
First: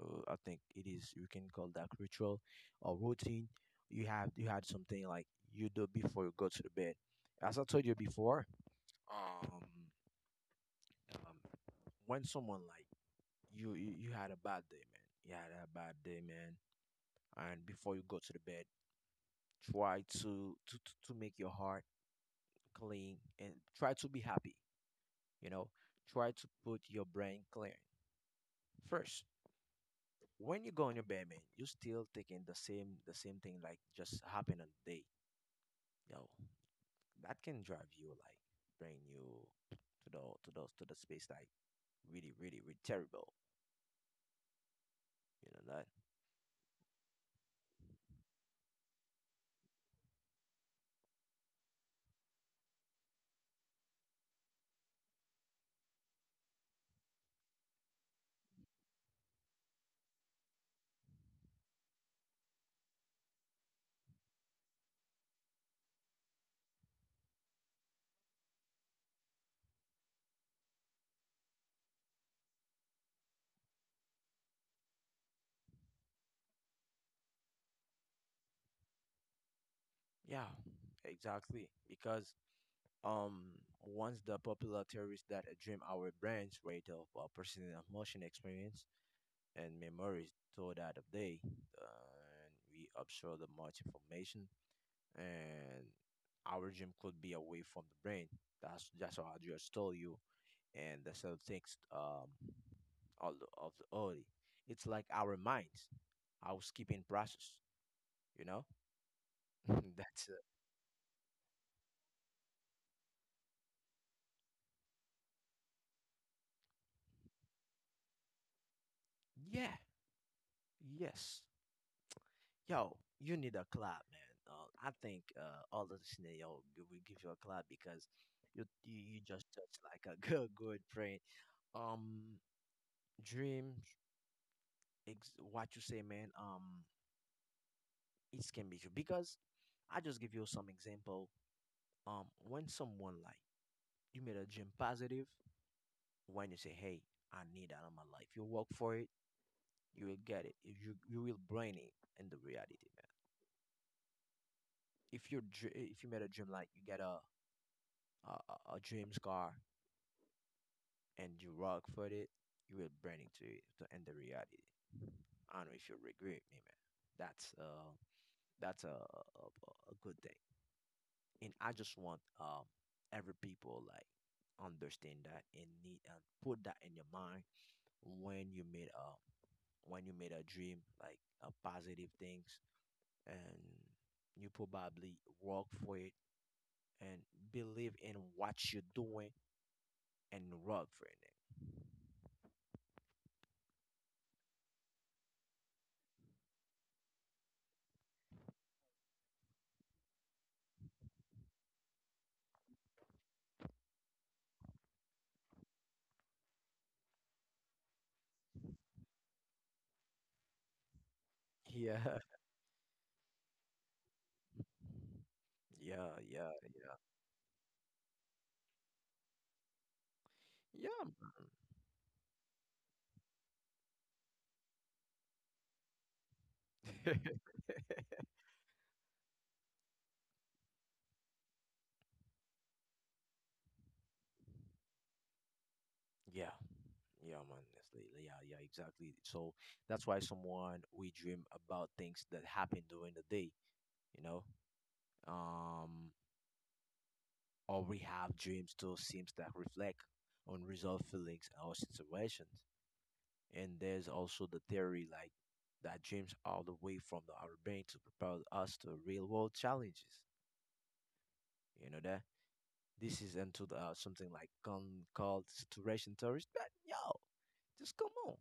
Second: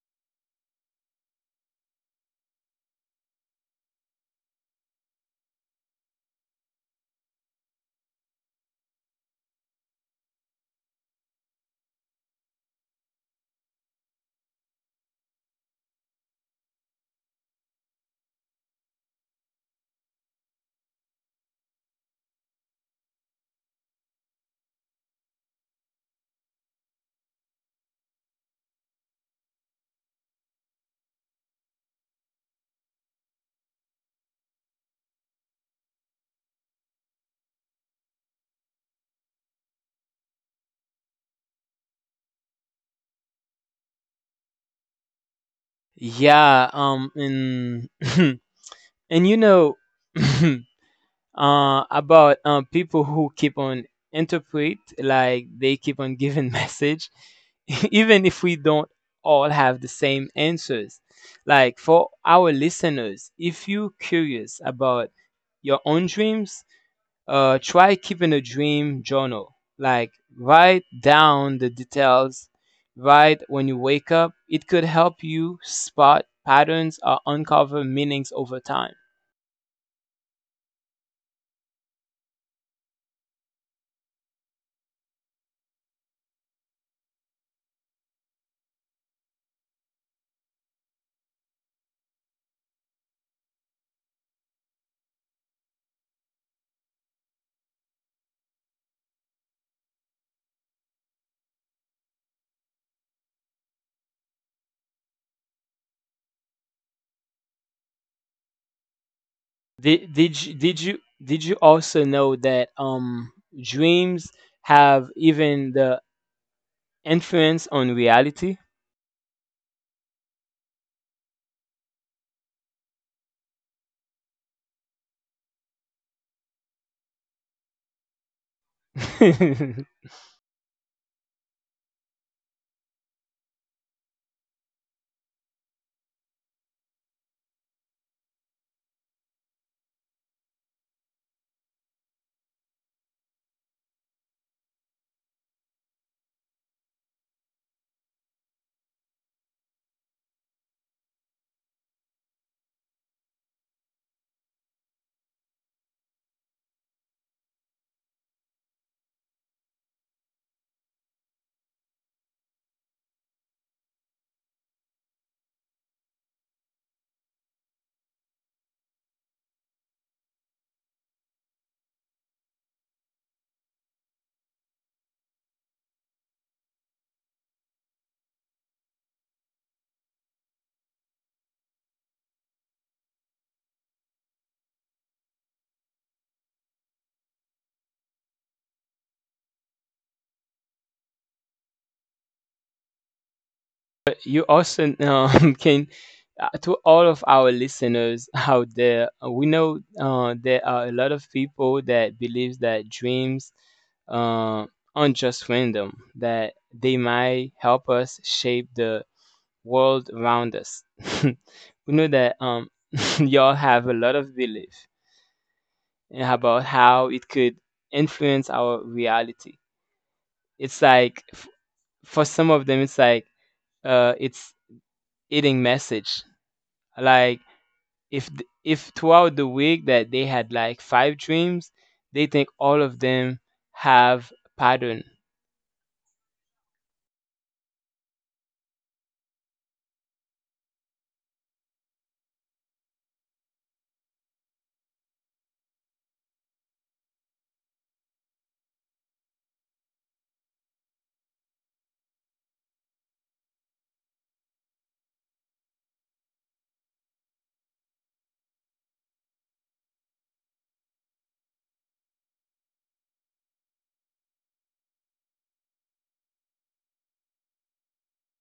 Speaker 2: uh, i think it is you can call that ritual or routine. You have you had something like you do before you go to the bed. As I told you before, um, um when someone like you, you you had a bad day, man, you had a bad day, man. And before you go to the bed, try to to to to make your heart clean and try to be happy, you know. Try to put your brain clear first. When you go on your bed, man, you still thinking the same the same thing like just happened on the day. Yo, that can drive you, like, bring you to the to those to the space like really, really, really terrible. You know that?
Speaker 1: Yeah, um, and and you know. uh, about um, people who keep on interpret like they keep on giving message, even if we don't all have the same answers. Like for our listeners, if you're curious about your own dreams, uh, try keeping a dream journal, like write down the details right when you wake up. It could help you spot patterns or uncover meanings over time.
Speaker 2: Yeah, exactly. Because um once the popular theories that a dream, our brains rate of uh, personal emotion experience and memories to that of day, uh, and we absorb the much information, and our gym could be away from the brain. That's that's what I just told you, and the cell thinks um all the- of the early. It's like our minds, our skipping process. You know,
Speaker 1: Did
Speaker 2: that's
Speaker 1: did
Speaker 2: it.
Speaker 1: you, did you did you also know that um dreams have even the influence on reality?
Speaker 2: Yeah. Yes. Yo, you need a clap, man. Uh, I think uh, all the listeners, yo, g- we give you a clap because you you, you just touched like a good good friend. Um, dreams, ex- what you say, man. Um, it can be true because I just give you some example. Um, when someone like you made a gym positive, when you say, "Hey, I need that in my life," you work for it, you will get it. If you you will bring it in the reality, man. If you dr- if you made a dream like you get a a, a a dreams car and you work for it, you will bring it to it to end the reality. I don't know if you agree with me, man. That's uh that's a, a a good thing. And I just want um every people like understand that and need and put that in your mind when you made a when you made a dream like a positive things and you probably work for it and believe in what you're doing and work for it.
Speaker 1: But you also um, can uh, to all of our listeners out there, uh, we know uh, there are a lot of people that believes that dreams uh, aren't just random; that they might help us shape the world around us. We know
Speaker 2: Yeah.
Speaker 1: that um, y'all have a lot of belief
Speaker 2: Yeah,
Speaker 1: about how it could influence our reality. It's like
Speaker 2: yeah,
Speaker 1: f- for some of them, it's like uh, it's eating message.
Speaker 2: yeah.
Speaker 1: Like if th- if throughout the week that they had like five dreams, they think all of them have pattern.
Speaker 2: Yeah. Yeah, man. Honestly, yeah, yeah, exactly. So that's why someone we dream about things that happen during the day, you know. Um, or we have dreams too seems that reflect on unresolved feelings or situations. And there's also the theory like that dreams are the way from the our brain to propel us to real world challenges. You know that this is into the, uh, something like con- called saturation theories. But yo, just come on.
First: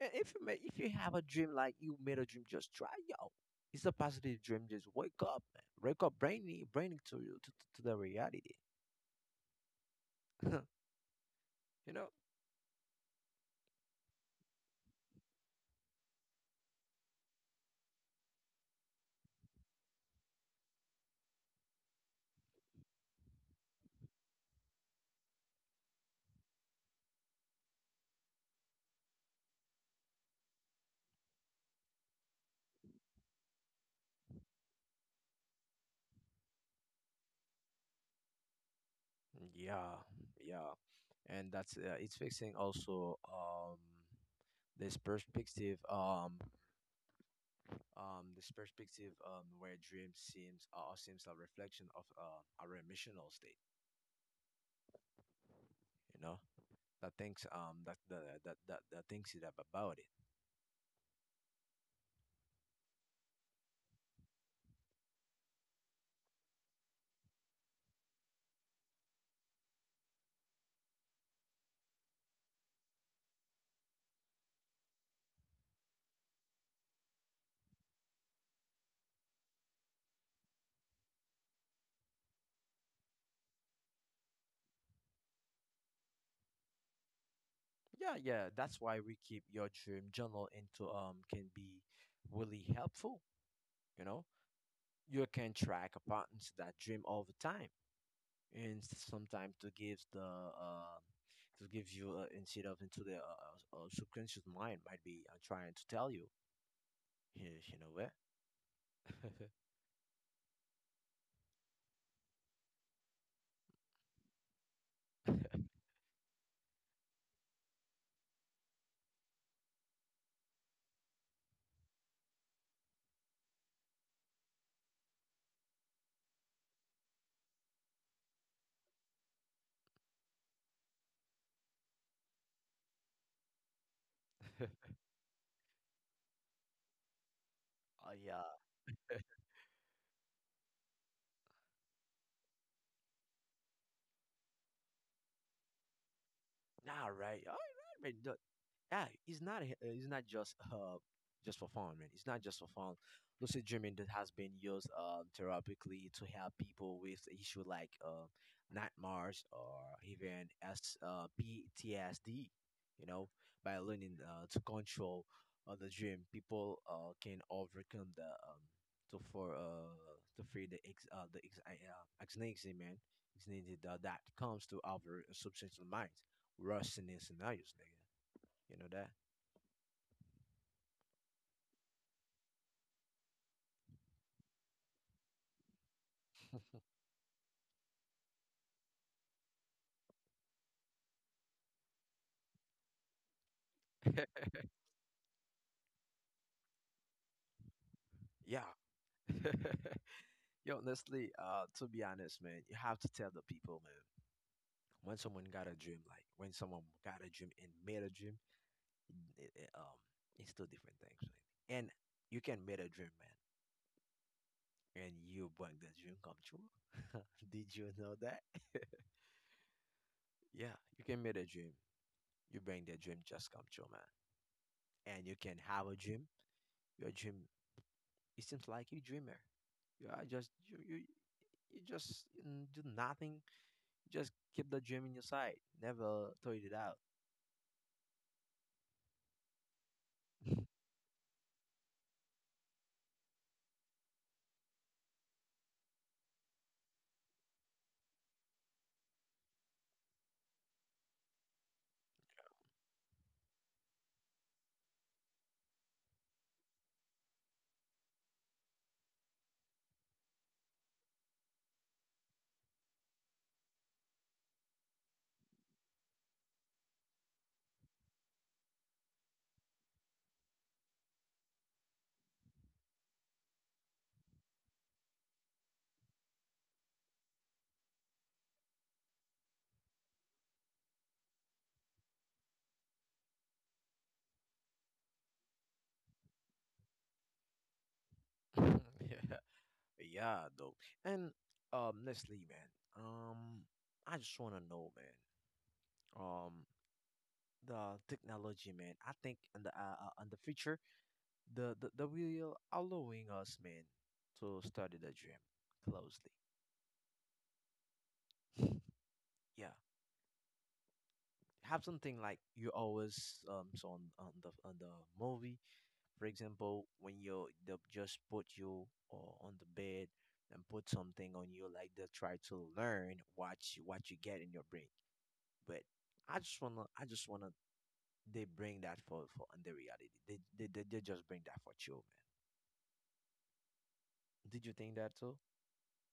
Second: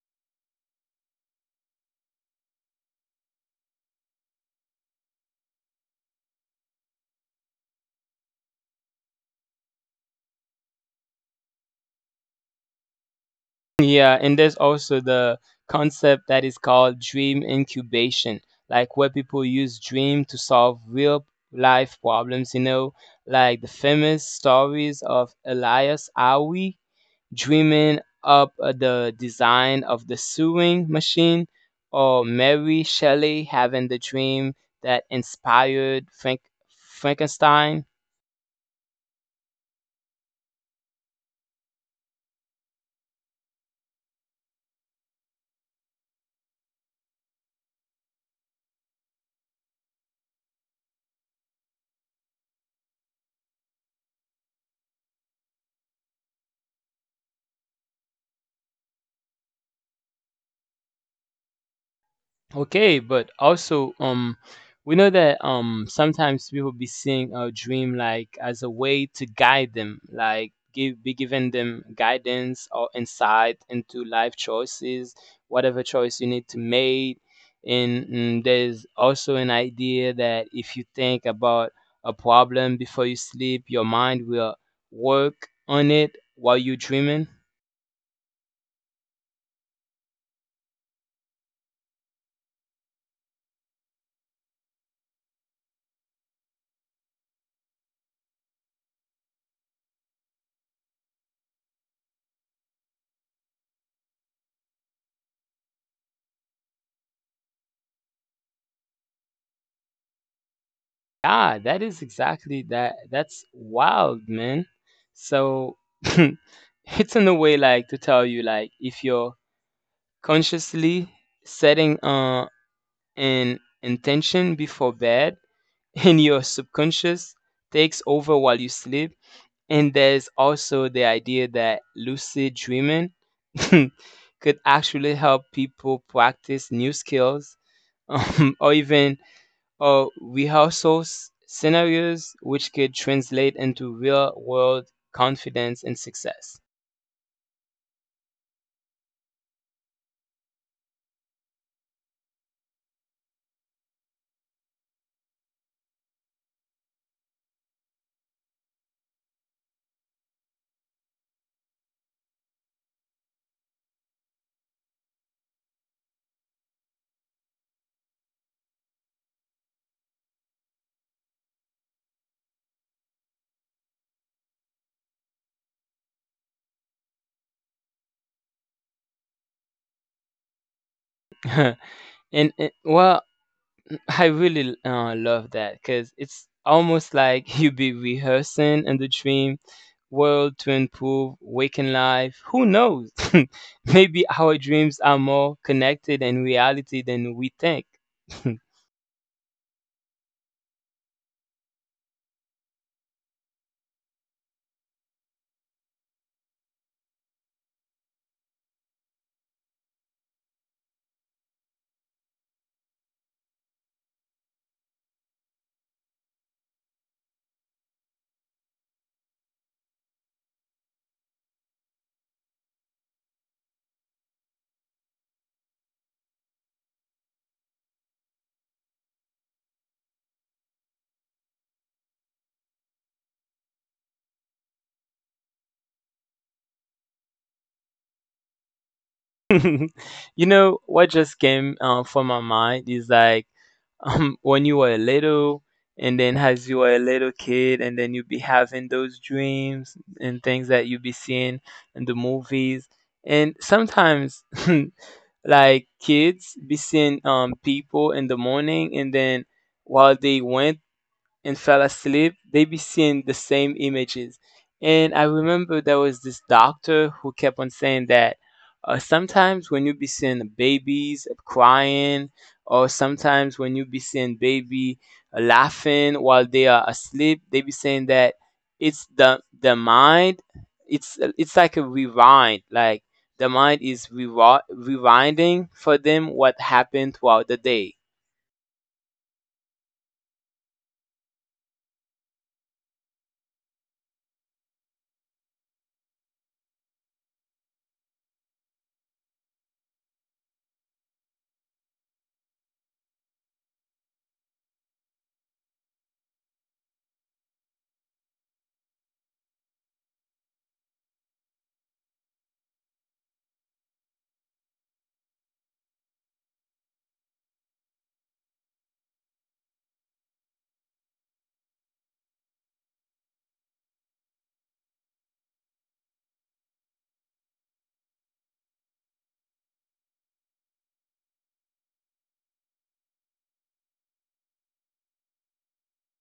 Speaker 2: And if you make, if you have a dream like you made a dream, just try, yo. It's a positive dream. Just wake up, man. Wake up, bringing bringing to you to, to the reality. you know.
Speaker 1: Yeah, and there's also the concept that is called dream incubation, like where people use dream to solve real life problems. You know, like the famous stories of Elias Awi dreaming up uh, the design of the sewing machine, or Mary Shelley having the dream that inspired Frank- Frankenstein.
Speaker 2: Yeah, yeah, and that's uh, it's fixing also um this perspective um um this perspective um where dream seems uh, seems a reflection of uh, our emotional state. You know, that thinks um that that that that, that thinks it ab- about it.
Speaker 1: Okay, but also, um, we know that um sometimes people be seeing a dream like as a way to guide them, like give be giving them guidance or insight into life choices, whatever choice you need to make. And mm, there's also an idea that if you think about a problem before you sleep, your mind will work on it while you're dreaming.
Speaker 2: Yeah, yeah, that's why we keep your dream journal into um can be really helpful, you know. You can track a patterns that dream all the time. And sometimes to give the uh, to give you uh, insight of into the uh, uh, uh, subconscious mind might be uh, trying to tell you, you, you know what?
Speaker 1: Yeah, that is exactly that. That's wild, man. So it's in a way like to tell you, like if you're consciously setting uh an intention before bed and your subconscious takes over while you sleep, and there's also the idea that lucid dreaming could actually help people practice new skills,
Speaker 2: Uh, yeah,
Speaker 1: um, or even uh, we also s- scenarios which could translate into real world confidence and success.
Speaker 2: nah, right. All right, all right, man. The- Yeah, it's not. a- uh, It's not just uh, just for fun, man. It's not just for fun. Lucid dreaming that has been used uh, therapeutically to help people with issue like uh, nightmares or even S uh, P T S D. You know, by learning uh, to control uh, the dream, people uh, can overcome the um, to for uh to free the ex uh, the ex uh, anxiety, man, anxiety that, that comes to our subconscious mind. Rushing in scenarios, nigga. You know
Speaker 1: And it, well, I really uh, love that, because it's almost like you be rehearsing in the dream world to improve waking life. Who knows? Maybe
Speaker 2: that?
Speaker 1: our dreams are more connected in reality than we think.
Speaker 2: yeah. Yo, honestly, uh, to be honest, man, you have to tell the people, man. When someone got a dream, like when someone got a dream and made a dream, it, it, um, it's two different things. Right? And you can make a dream, man, and you bring the dream come true. Did you know that? yeah, you can make a dream. You bring the dream just come true, man. And you can have a dream. Your dream, it seems like you dreamer. You are just you, you you just mm, do nothing. Just keep the gym in your side. Never throw it out.
Speaker 1: You know what just came uh, from my mind is like um, when you were little, and then as you were a little kid and then you be having those dreams and things that you be seeing in the movies, and sometimes like kids be seeing um people in the morning, and then while they went and fell asleep, they be seeing the same images. And I remember there was this doctor who kept on saying that uh, sometimes when you be seeing the babies crying, or sometimes when you be seeing baby uh, laughing while they are asleep, they be saying that it's the the mind. It's it's like a rewind, like the mind is rewi- rewinding for them what happened throughout the day.
Speaker 2: yeah. Yeah, though. And um, Leslie, man. Um, I just wanna know, man. Um, the technology, man. I think in the uh, uh, in the future, the the the will allowing us, man, to study the dream closely. yeah, have something like you always um saw on, on the on the movie. For example, when you they just put you or on the bed and put something on you, like they try to learn what you, what you get in your brain. But I just wanna, I just wanna, they bring that for for under reality. They they they, they just bring that for children. Did you think that too?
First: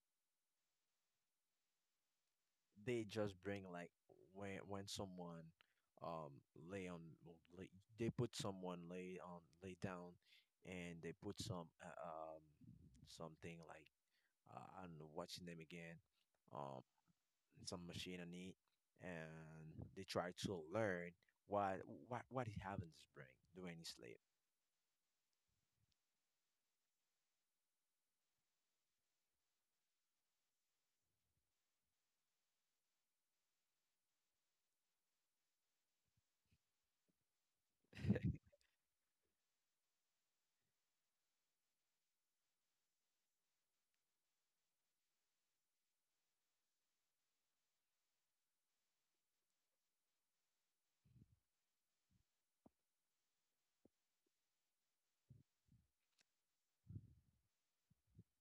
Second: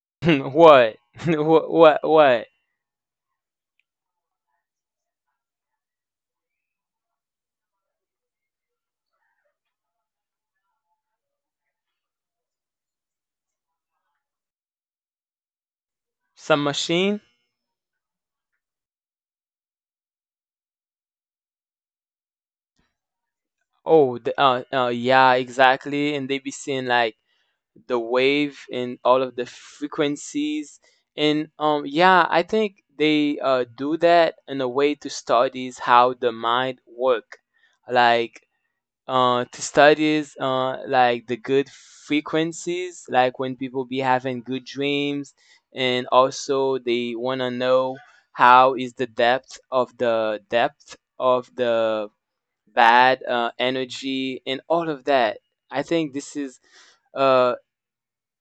Speaker 1: What? What? What? What?
Speaker 2: They just bring like when when someone um lay on well, lay, they put someone lay on lay down and they put some uh, um something like uh, and watching them again,
Speaker 1: Some
Speaker 2: um,
Speaker 1: machine?
Speaker 2: some machine on it, and they try to learn what what what he have in his brain during his sleep.
Speaker 1: Oh, the, uh, uh, yeah, exactly. And they be seeing like the wave and all of the frequencies. And um, yeah, I think they uh, do that in a way to studies how the mind work, like uh, to studies uh, like the good frequencies, like when people be having good dreams, and also they wanna know how is the depth of the depth of the bad uh, energy, and all of that. I think this is a,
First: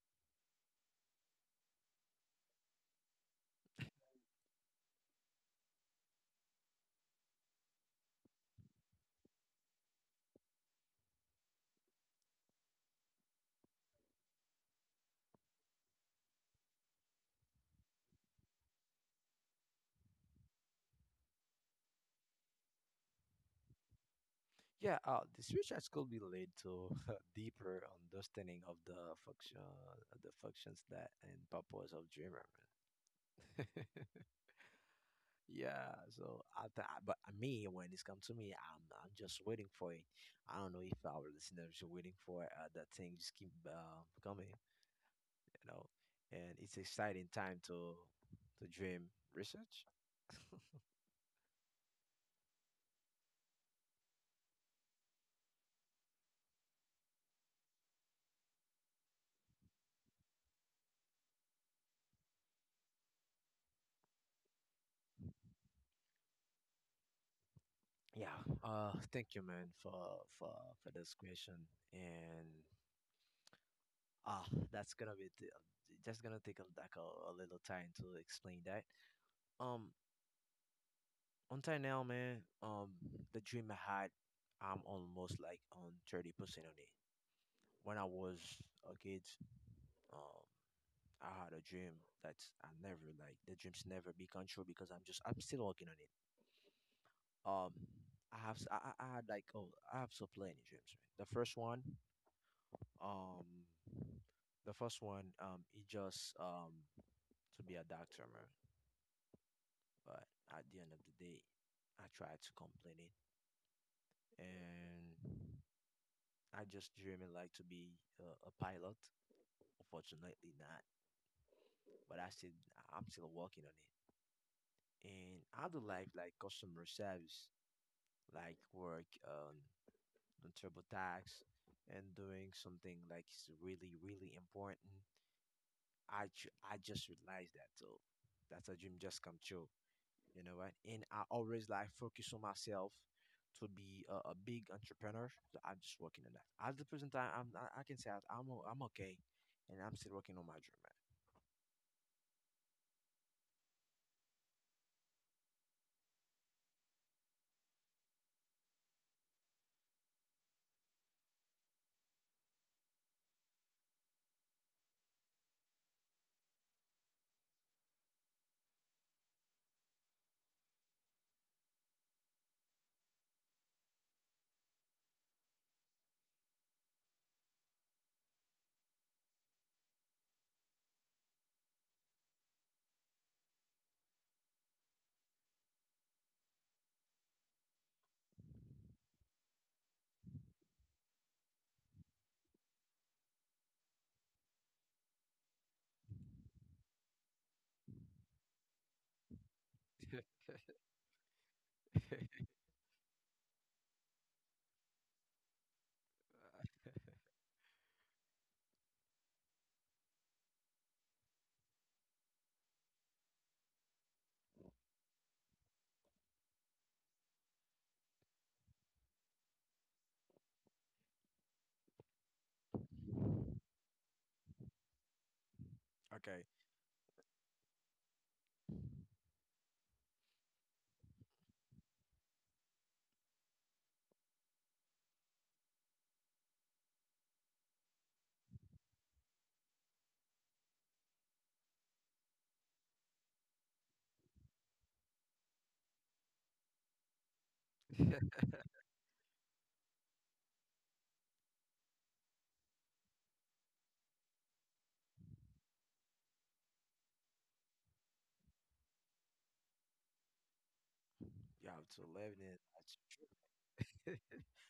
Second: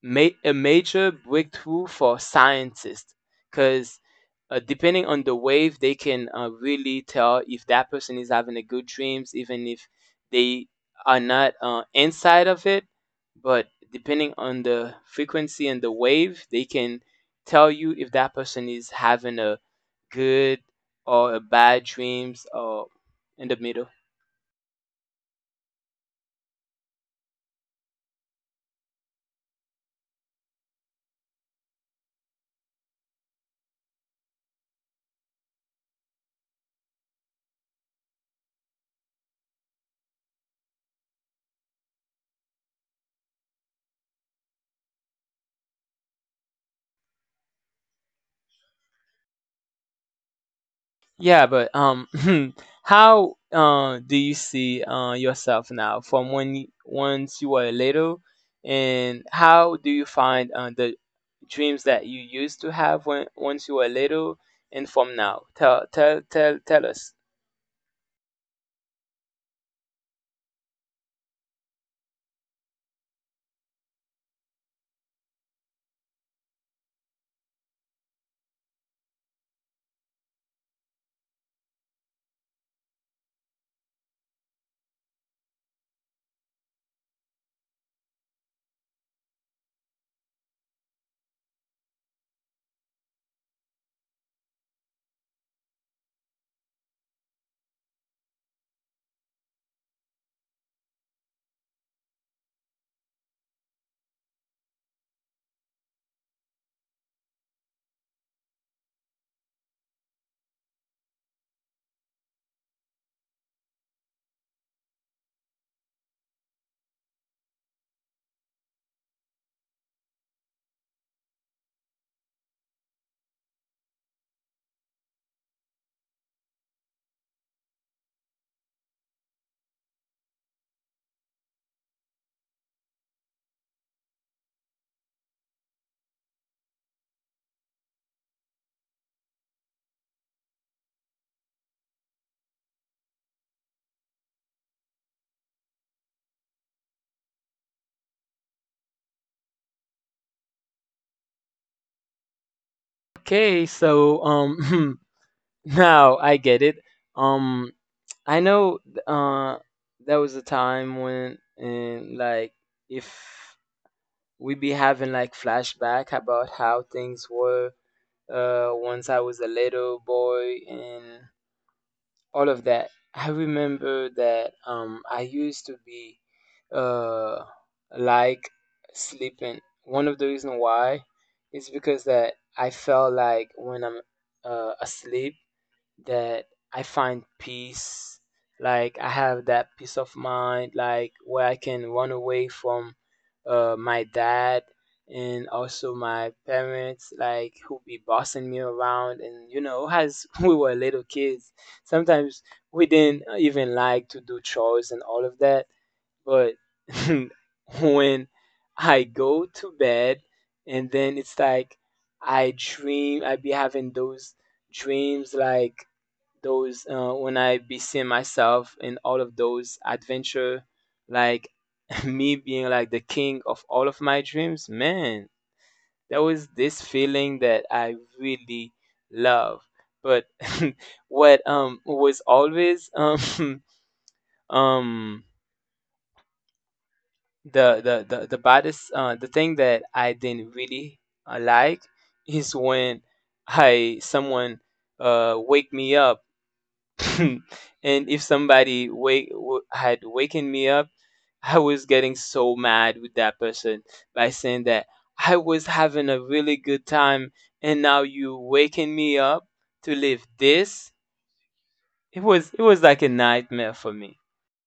Speaker 1: ma- a major breakthrough for scientists, because uh, depending on the wave, they can uh, really tell if that person is having a good dreams, even if they are not uh, inside of it. But depending on the frequency and the wave, they can tell you if that person is having a good or a bad dreams or in the middle.
Speaker 2: Yeah, uh, this research could be led to deeper understanding of the function, of the functions that and purpose of dreamer, man. yeah, so I, th- I- but me when it's come to me, I'm I'm just waiting for it. I don't know if our listeners are waiting for uh, that thing just keep uh, coming. You know, and it's exciting time to to dream research.
Speaker 1: Yeah, but um, how uh, do you see uh, yourself now from when you- once you were little, and how do you find uh, the dreams that you used to have when once you were little and from now? Tell tell tell tell us.
Speaker 2: Yeah. Uh, thank you, man, for for for this question. And ah, that's gonna be t- just gonna take a, like a, a little time to explain that. Um, Until now, man, um, the dream I had, I'm almost like on thirty percent on it. When I was a kid, um, I had a dream that I never like the dreams never become true because I'm just I'm still working on it. Um, I have s- I, I I had like oh I have so plenty dreams. Right? The first one, um, the first one, um, it just um to be a doctor, man. But at the end of the day, I tried to complete it and. I just dream like to be a, a pilot. Unfortunately, not. But I still, I'm still working on it. And I do like like customer service, like work um, on the TurboTax and doing something like is really really important. I ju- I just realized that so that's a dream just come true. You know, right? And I always like focus on myself to be a, a big entrepreneur. So I'm just working on that. At the present time, I'm I, I can say I- I'm o- I'm okay, and I'm still working on my dream, man.
Speaker 1: Okay, so um, now I get it. Um, I know th- uh, there was a time when, and like if we be having like flashback about how things were uh, once I was a little boy and all of that. I remember that um, I used to be uh, like sleeping. One of the reason why is because that I felt like when I'm uh, asleep, that I find peace. Like I have that peace of mind, like where I can run away from uh, my dad and also my parents, like who be bossing me around. And you know, as we were little kids, sometimes we didn't even like to do chores and all of that. But when I go to bed, and then it's like I dream, I be having those dreams like those uh, when I be seeing myself in all of those adventure, like me being like the king of all of my dreams, man, there
Speaker 2: Okay,
Speaker 1: was this feeling that I really love. But what um was always um um the the the, the baddest uh, the thing that I didn't really uh, like is when I someone uh wake me up and if somebody wake, w- had wakened me up, I was getting so mad with that person, by saying that I was having a really good time and now you waking me up to live this.
Speaker 2: you have to
Speaker 1: It
Speaker 2: live in
Speaker 1: was
Speaker 2: it.
Speaker 1: it was
Speaker 2: That's
Speaker 1: like
Speaker 2: your
Speaker 1: a
Speaker 2: dream.
Speaker 1: nightmare for me.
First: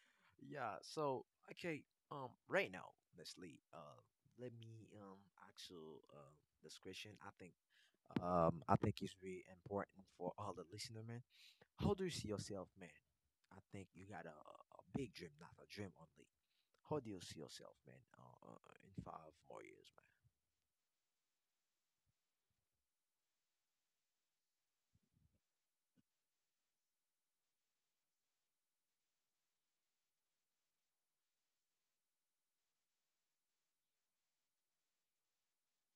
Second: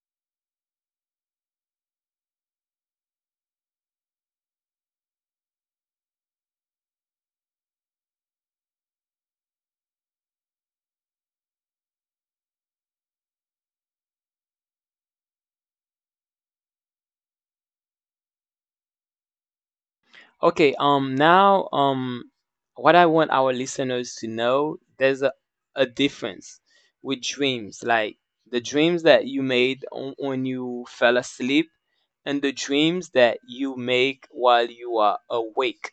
Speaker 2: yeah. So okay, um, right now, honestly, uh, let me um ask you uh, this question. I think um, I think it's really important for all the listener, man. How do you see yourself, man? I think you got a, a big dream, not a dream only. How do you see yourself, man, uh, uh, in five more years,
Speaker 1: Okay, um now um what I want our listeners to know, there's a, a difference with dreams, like the dreams that you made on, when you fell asleep, and the dreams that you make while you are awake.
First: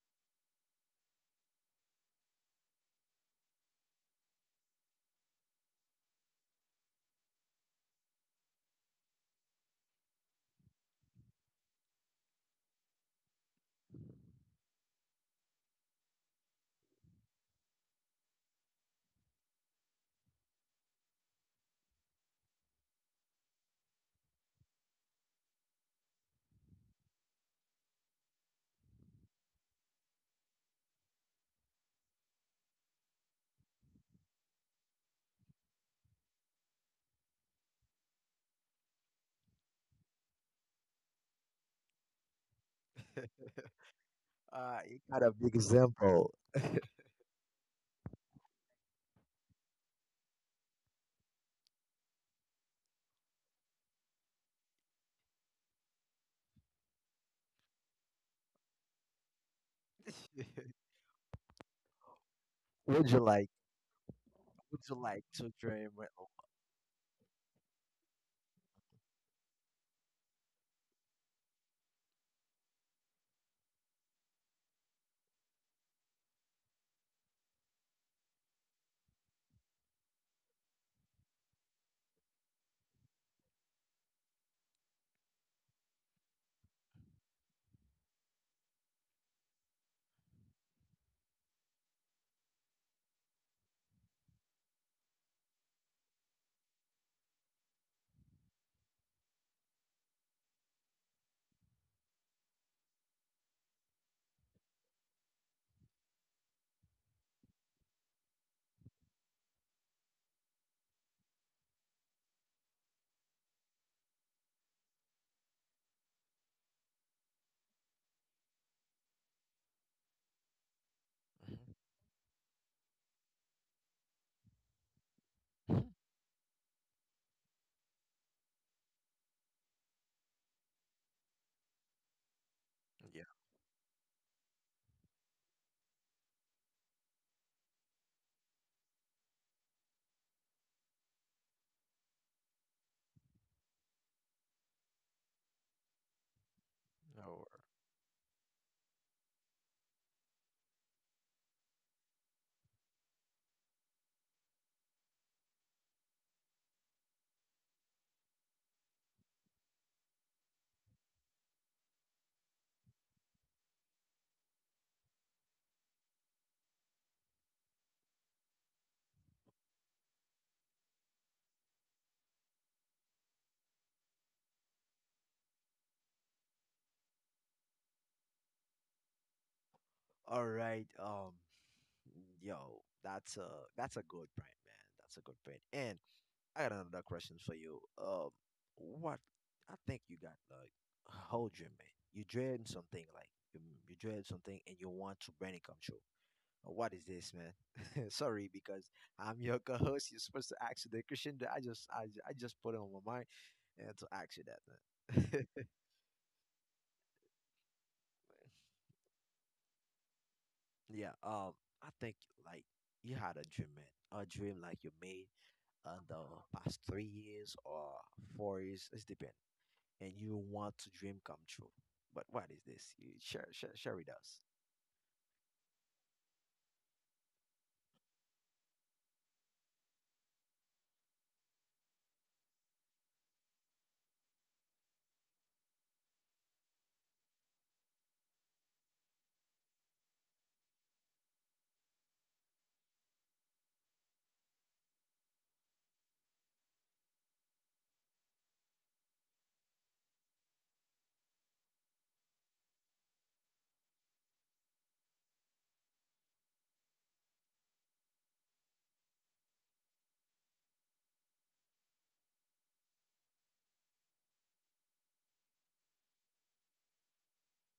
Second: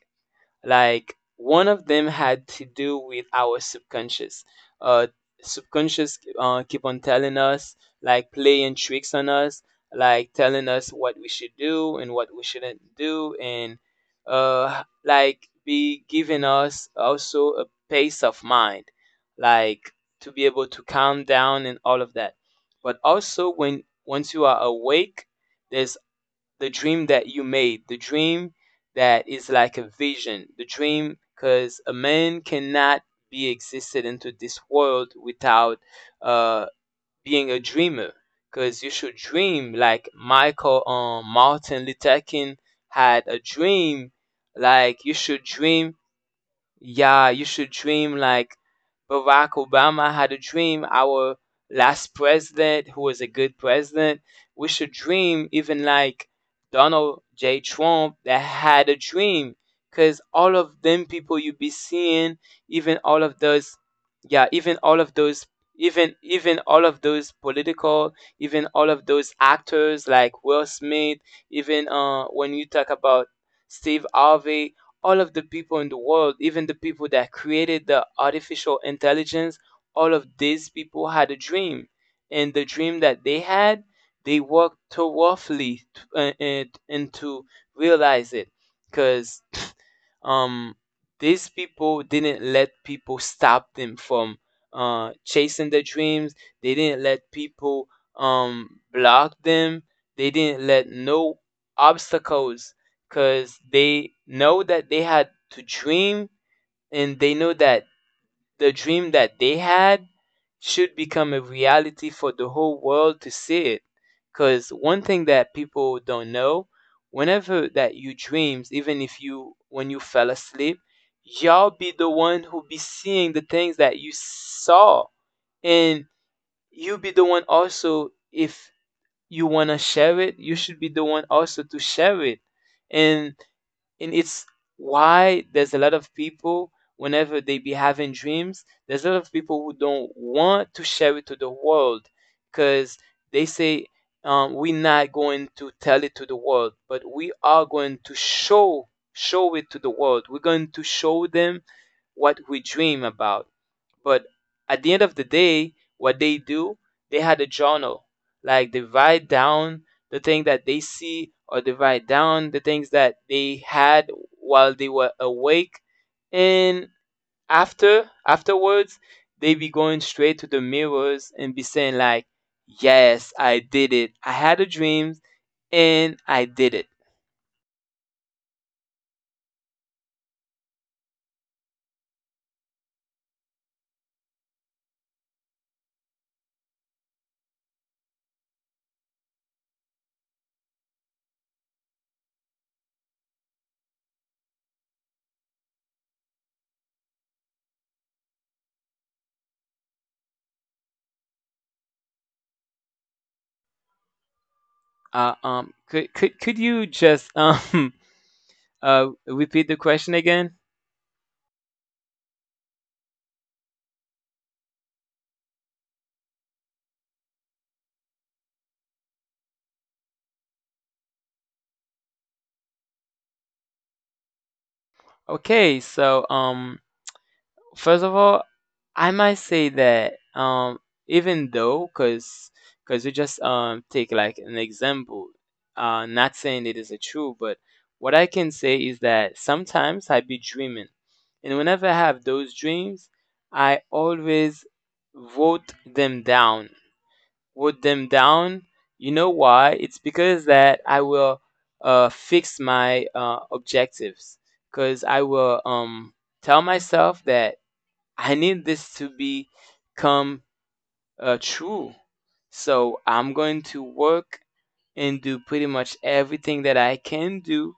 Speaker 1: Like one of them had to do with our subconscious. Uh, Subconscious uh, keep on telling us, like playing tricks on us, like telling us what we should do and what we shouldn't do, and uh, like be giving us also a pace of mind, like to be able to calm down and all of that. But also when once you are awake, there's the dream that you made, the dream that is like a vision, the dream, because a man cannot be existed into this world without uh, being a dreamer. Because you should dream like Michael um, Martin Luther King had
Speaker 2: man?
Speaker 1: a dream.
Speaker 2: Uh, you
Speaker 1: Like you
Speaker 2: got a
Speaker 1: should
Speaker 2: big
Speaker 1: dream,
Speaker 2: example.
Speaker 1: yeah, you should dream like Barack Obama had a dream. Our last president, who was a good president, we should dream even like Donald J. Trump that had a dream. Because all of them people you be seeing, even
Speaker 2: Would
Speaker 1: all
Speaker 2: you
Speaker 1: of
Speaker 2: like?
Speaker 1: those, yeah, even
Speaker 2: Would you
Speaker 1: all of
Speaker 2: like
Speaker 1: those,
Speaker 2: to dream? with-
Speaker 1: even even all of those political, even all of those actors like Will Smith, even uh, when you talk about Steve Harvey, all of the people in the world, even the people that created the artificial intelligence, all of these people had a dream. And the dream that they had, they worked too roughly t- uh, uh, and to realize it. Because um these people didn't let people stop them from uh chasing their dreams, they didn't let people um block them, they didn't let no obstacles, because they know that they had to dream, and they know that the dream that they had should become a reality for the whole world to see it. Because one thing that people don't know, whenever that you dreams, even if you when you fell asleep,
Speaker 2: Mhm.
Speaker 1: y'all be the one who be seeing the things that you saw,
Speaker 2: Mhm.
Speaker 1: and you be the one also, if you wanna share it, you should be the one also to share it,
Speaker 2: Yeah.
Speaker 1: and and it's why there's a lot of people, whenever they be having dreams, there's a lot of people who don't want to share it to the world, because they say, um, "We're not going to tell it to the world, but we
Speaker 2: No.
Speaker 1: are going to show show it to the world. We're going to show them what we dream about." But at the end of the day, what they do, they had a journal. Like they write down the thing that they see, or they write down the things that they had while they were awake. And after afterwards, they be going straight to the mirrors and be saying like, "Yes, I did it. I had a dream and I did it."
Speaker 2: All right. Um. Mm, Yo, that's a that's a good point, man. That's a good point. And I got another question for you. Um, what I think you got like a whole dream, man. You dream something like you, you dream something and you want to bring it come true. Uh, What is this, man? Sorry, because I'm your co-host. You're supposed to ask the question that I just I, ju- I just put it on my mind and to ask you that,
Speaker 1: Uh,
Speaker 2: man.
Speaker 1: um, could could could you just um uh repeat the question again?
Speaker 2: Yeah, um, I think like you had a dream, man. A dream like you made in the past three years or four years, it's depend, and you want to dream come true. But what is this? You share, share, share with us.
Speaker 1: Okay, so um, first of all, I might say that um, even though, cause, cause we just um take like an example, uh, not saying it is a true, but what I can say is that sometimes I be dreaming, and whenever I have those dreams, I always vote them down with them down. You know why? It's because that I will uh, fix my uh, objectives. Because I will um, tell myself that I need this to become uh, true. So I'm going to work and do pretty much everything that I can do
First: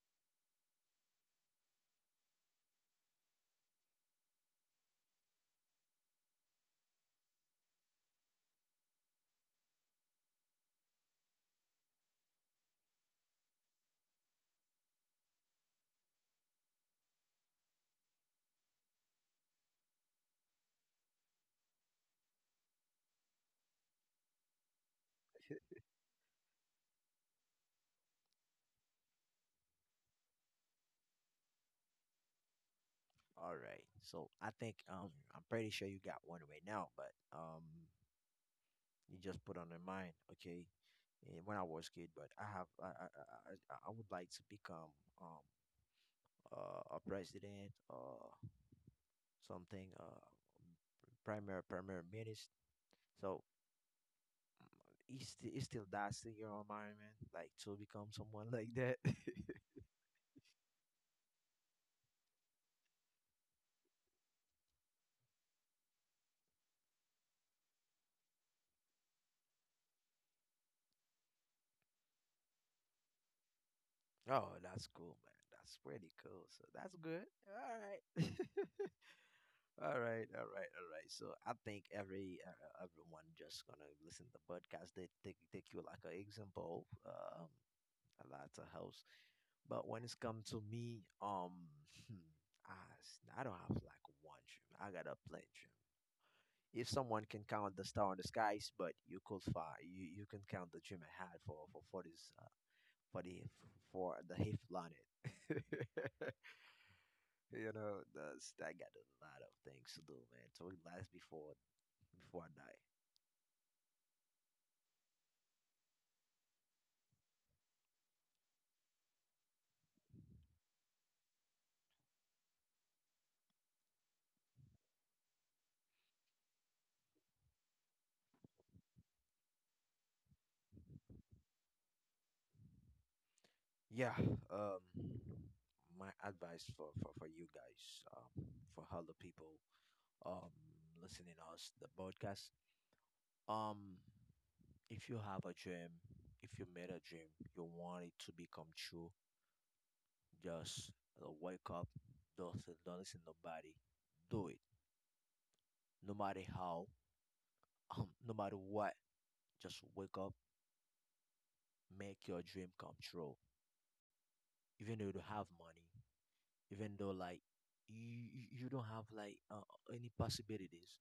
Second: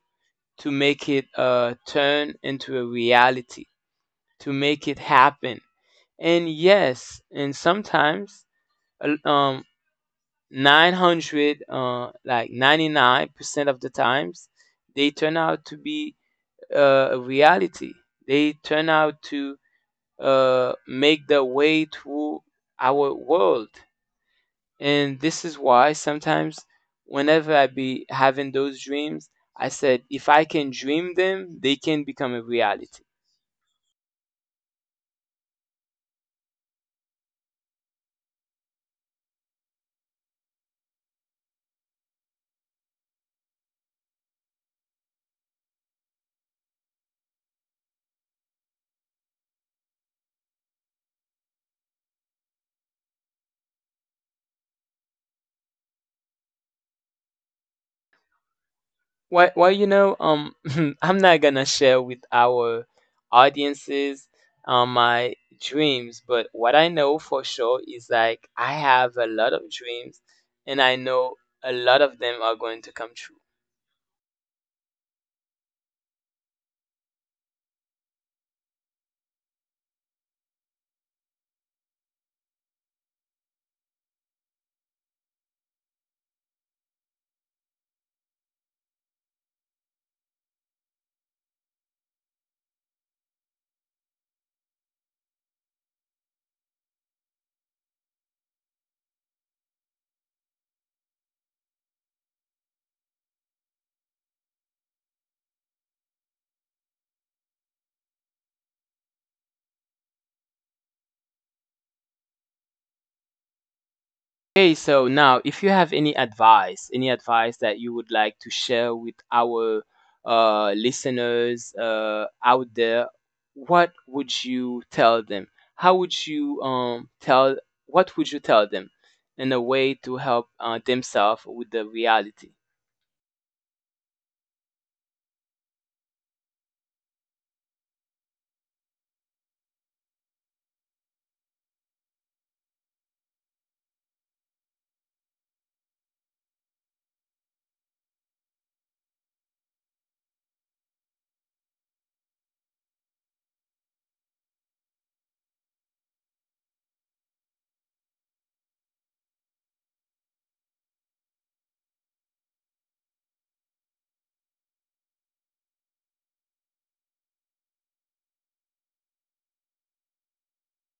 Speaker 1: to make it uh, turn into a reality, to make it happen. And yes, and sometimes a- um, 900 uh, like ninety-nine percent of the times they turn out to be uh, a reality, they turn out to uh, make their way through our world. And this is why sometimes, whenever I be having those dreams, I said if I can dream them, they can become a reality.
Speaker 2: All right. So I think um I'm pretty sure you got one right now, but um you just put on your mind, okay? eh, when I was kid, but I have I I, I, I I would like to become um uh, a president or something uh primary primary minister. So it's still, it's still that's in your environment, like to become someone like that.
Speaker 1: Well, well, you know, um, I'm not gonna share with our audiences um, my dreams, but what I know for sure is like I have a lot of dreams, and I know a lot of them are going to come true.
Speaker 2: oh, that's cool, man. That's pretty cool. So that's good. All right. All right, all right, all right. So I think every uh, everyone just gonna listen to the podcast. They take take you like an example, um, a lot of house. But when it's come to me, um, hmm, I s- I don't have like one dream. I got a plenty. If someone can count the star in the skies, but you could find you, you can count the dream I had for for for this uh, for the for the hip planet. you know, that's, I got a lot of things to do, man. So it lasts before before I die.
Speaker 1: Okay, so now if you have any advice, any advice that you would like to share with our uh, listeners uh, out there, what would you tell them? How would you um, tell, what would you tell them in a way to help uh, themselves with the reality?
Speaker 2: Yeah. Um, my advice for for for you guys, um, for all the people um listening us the podcast, um, if you have a dream, if you made a dream, you want it to become true. Just uh, wake up, just uh, don't listen to nobody. Do it, no matter how, um, no matter what. Just wake up, make your dream come true. Even though you don't have money, even though like you you you don't have like uh, any possibilities,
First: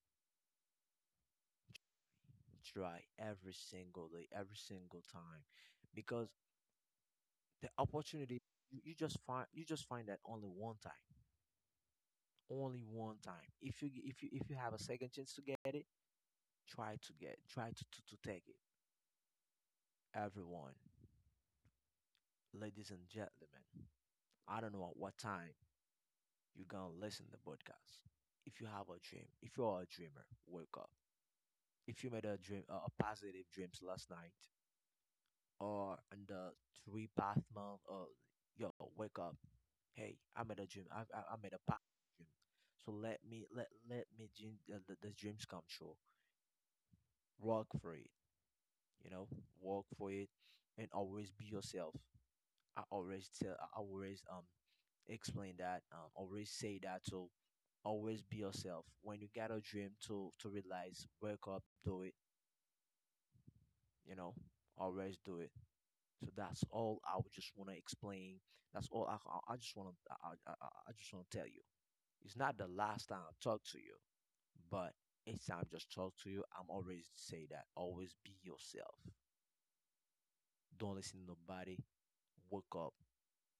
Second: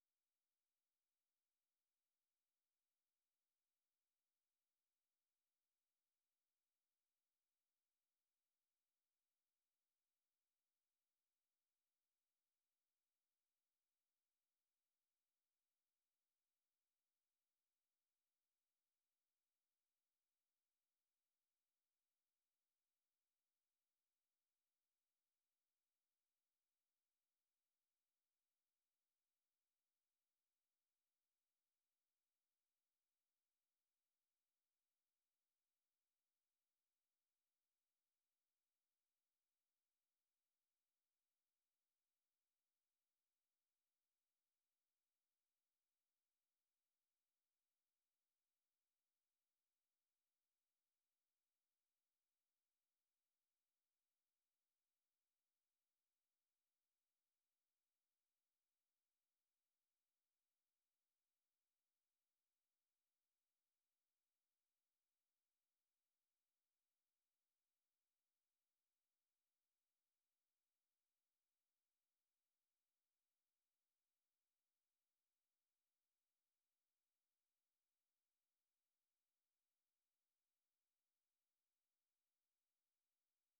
Speaker 2: try every single day, every single time, because the opportunity you, you just find you just find that only one time, only one time. If you if you if you have a second chance to get it, try to get try to to, to take it, everyone, ladies and gentlemen. I don't know at what time you're gonna listen to the podcast. If you have a dream, if you are a dreamer, wake up. If you made a dream, uh, a positive dreams last night, or in the three past month, uh, yo, wake up. Hey, I made a dream. I I, I made a positive dream. So let me let let me dream, uh, the, the dreams come true. Work for it, you know. Work for it, and always be yourself. I always tell. I always um explain that. Um, always say that. So always be yourself. When you got a dream to to realize, wake up, do it. You know, always do it. So that's all I would just want to explain. That's all I I- just want to I, I, I I just want to tell you. It's not the last time I talk to you, but each time I just talk to you, I'm always say that. Always be yourself. Don't listen to nobody. Wake up.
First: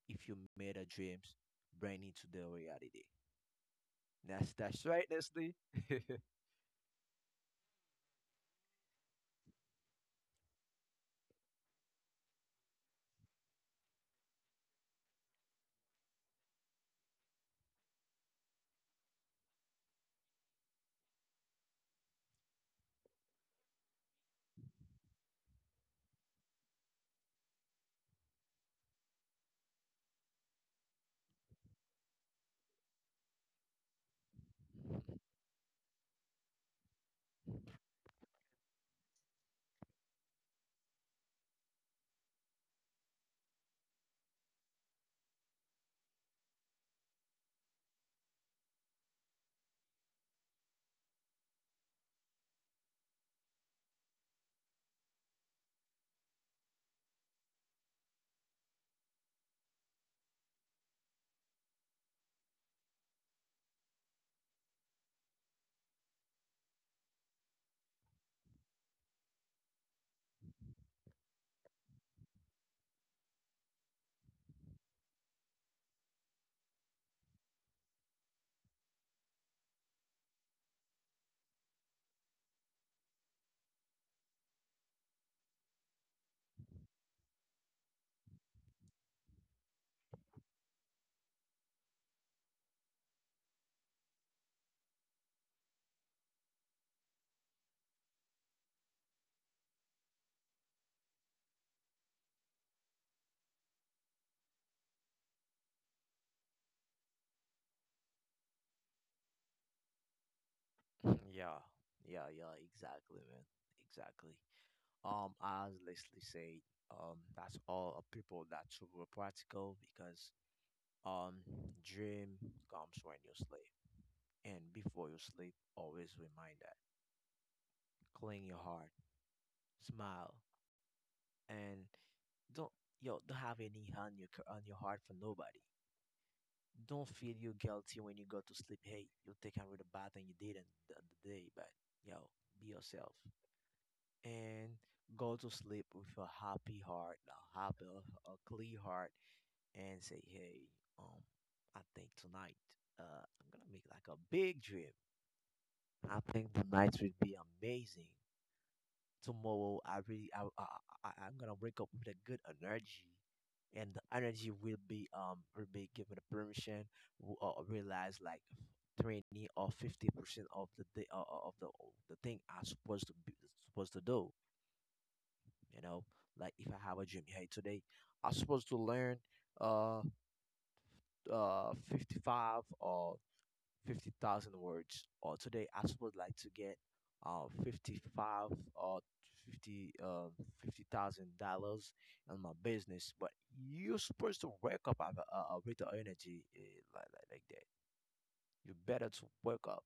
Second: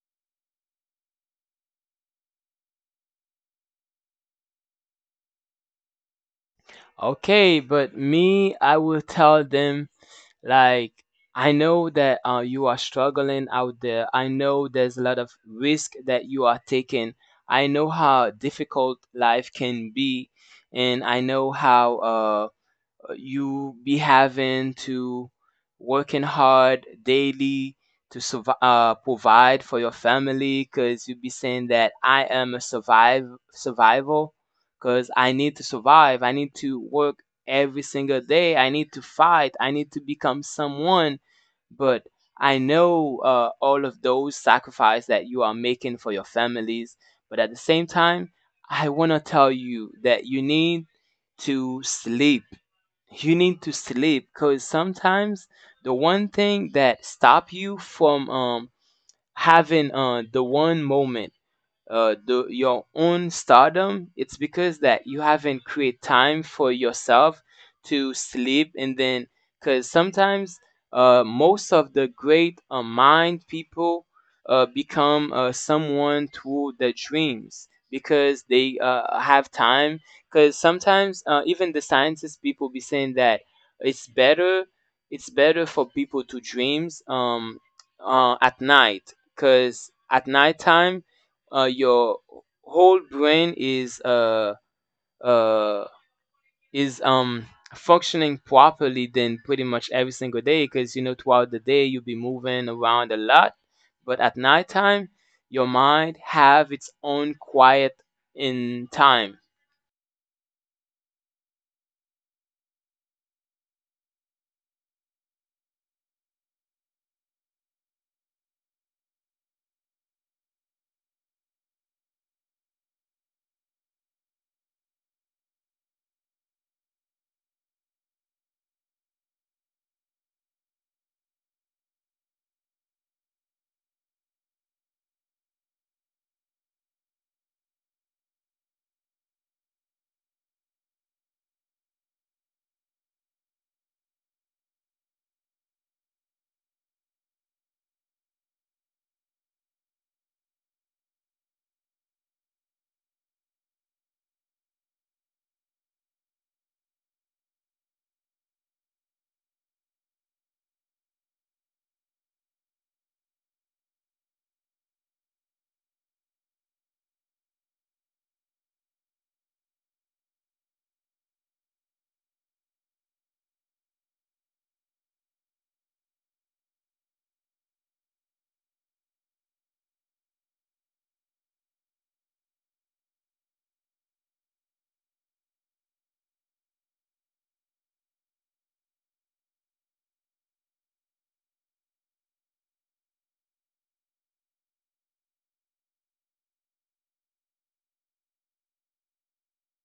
Speaker 2: If you made a dreams, bring it to the reality. That's that's right, Leslie.
Speaker 1: Okay, but me, I will tell them. Like, I know that uh, you are struggling out there. I know there's a lot of risk that you are taking. I know how difficult life can be, and I know how uh, uh, you be having to working hard daily to survive, uh, provide for your family because you be saying that I am a survive survival because I need to survive. I need to work every single day. I need to fight. I need to become someone. But I know uh, all of those sacrifices that you are making for your families. But at the same time, I want to tell you that you need to sleep, you need to sleep because sometimes the one thing that stop you from um, having uh, the one moment, uh, the, your own stardom, it's because that you haven't create time for yourself to sleep, and then because sometimes uh, most of the great uh, mind people uh, become uh, someone through the dreams because they uh, have time. Because sometimes uh, even the scientists people be saying that it's better it's better for people to dreams um, uh, at night because at nighttime uh, your whole brain is uh, uh, is um functioning properly then pretty much every single day because you know throughout the day you'll be moving around a lot, but at nighttime your mind have its own quiet in time.
Speaker 2: Yeah, yeah, yeah, exactly, man. Exactly. Um, as Leslie said, um, that's all of people that's super practical because um, dream comes when you sleep, and before you sleep, always remind that clean your heart, smile, and don't, yo, don't have any hand your on your heart for nobody. Don't feel you guilty when you go to sleep. Hey, you take out with the bad thing you did not the, the day, but yo, be yourself, and go to sleep with a happy heart, a happy, a clear heart, and say, "Hey, um, I think tonight, uh, I'm gonna make like a big dream. I think the night will be amazing. Tomorrow, I really, I, I, I, I'm gonna wake up with a good energy." And the energy will be um will be given the permission w- uh, realize like twenty or fifty percent of the day uh, uh, of the the thing I'm supposed to be supposed to do. You know, like if I have a dream, hey, today I'm supposed to learn uh uh fifty-five or fifty thousand words, or today I'm supposed like to get uh fifty-five or fifty uh fifty thousand dollars in my business. But you're supposed to wake up with, uh, uh, with the energy uh, like, like like that. You better to wake up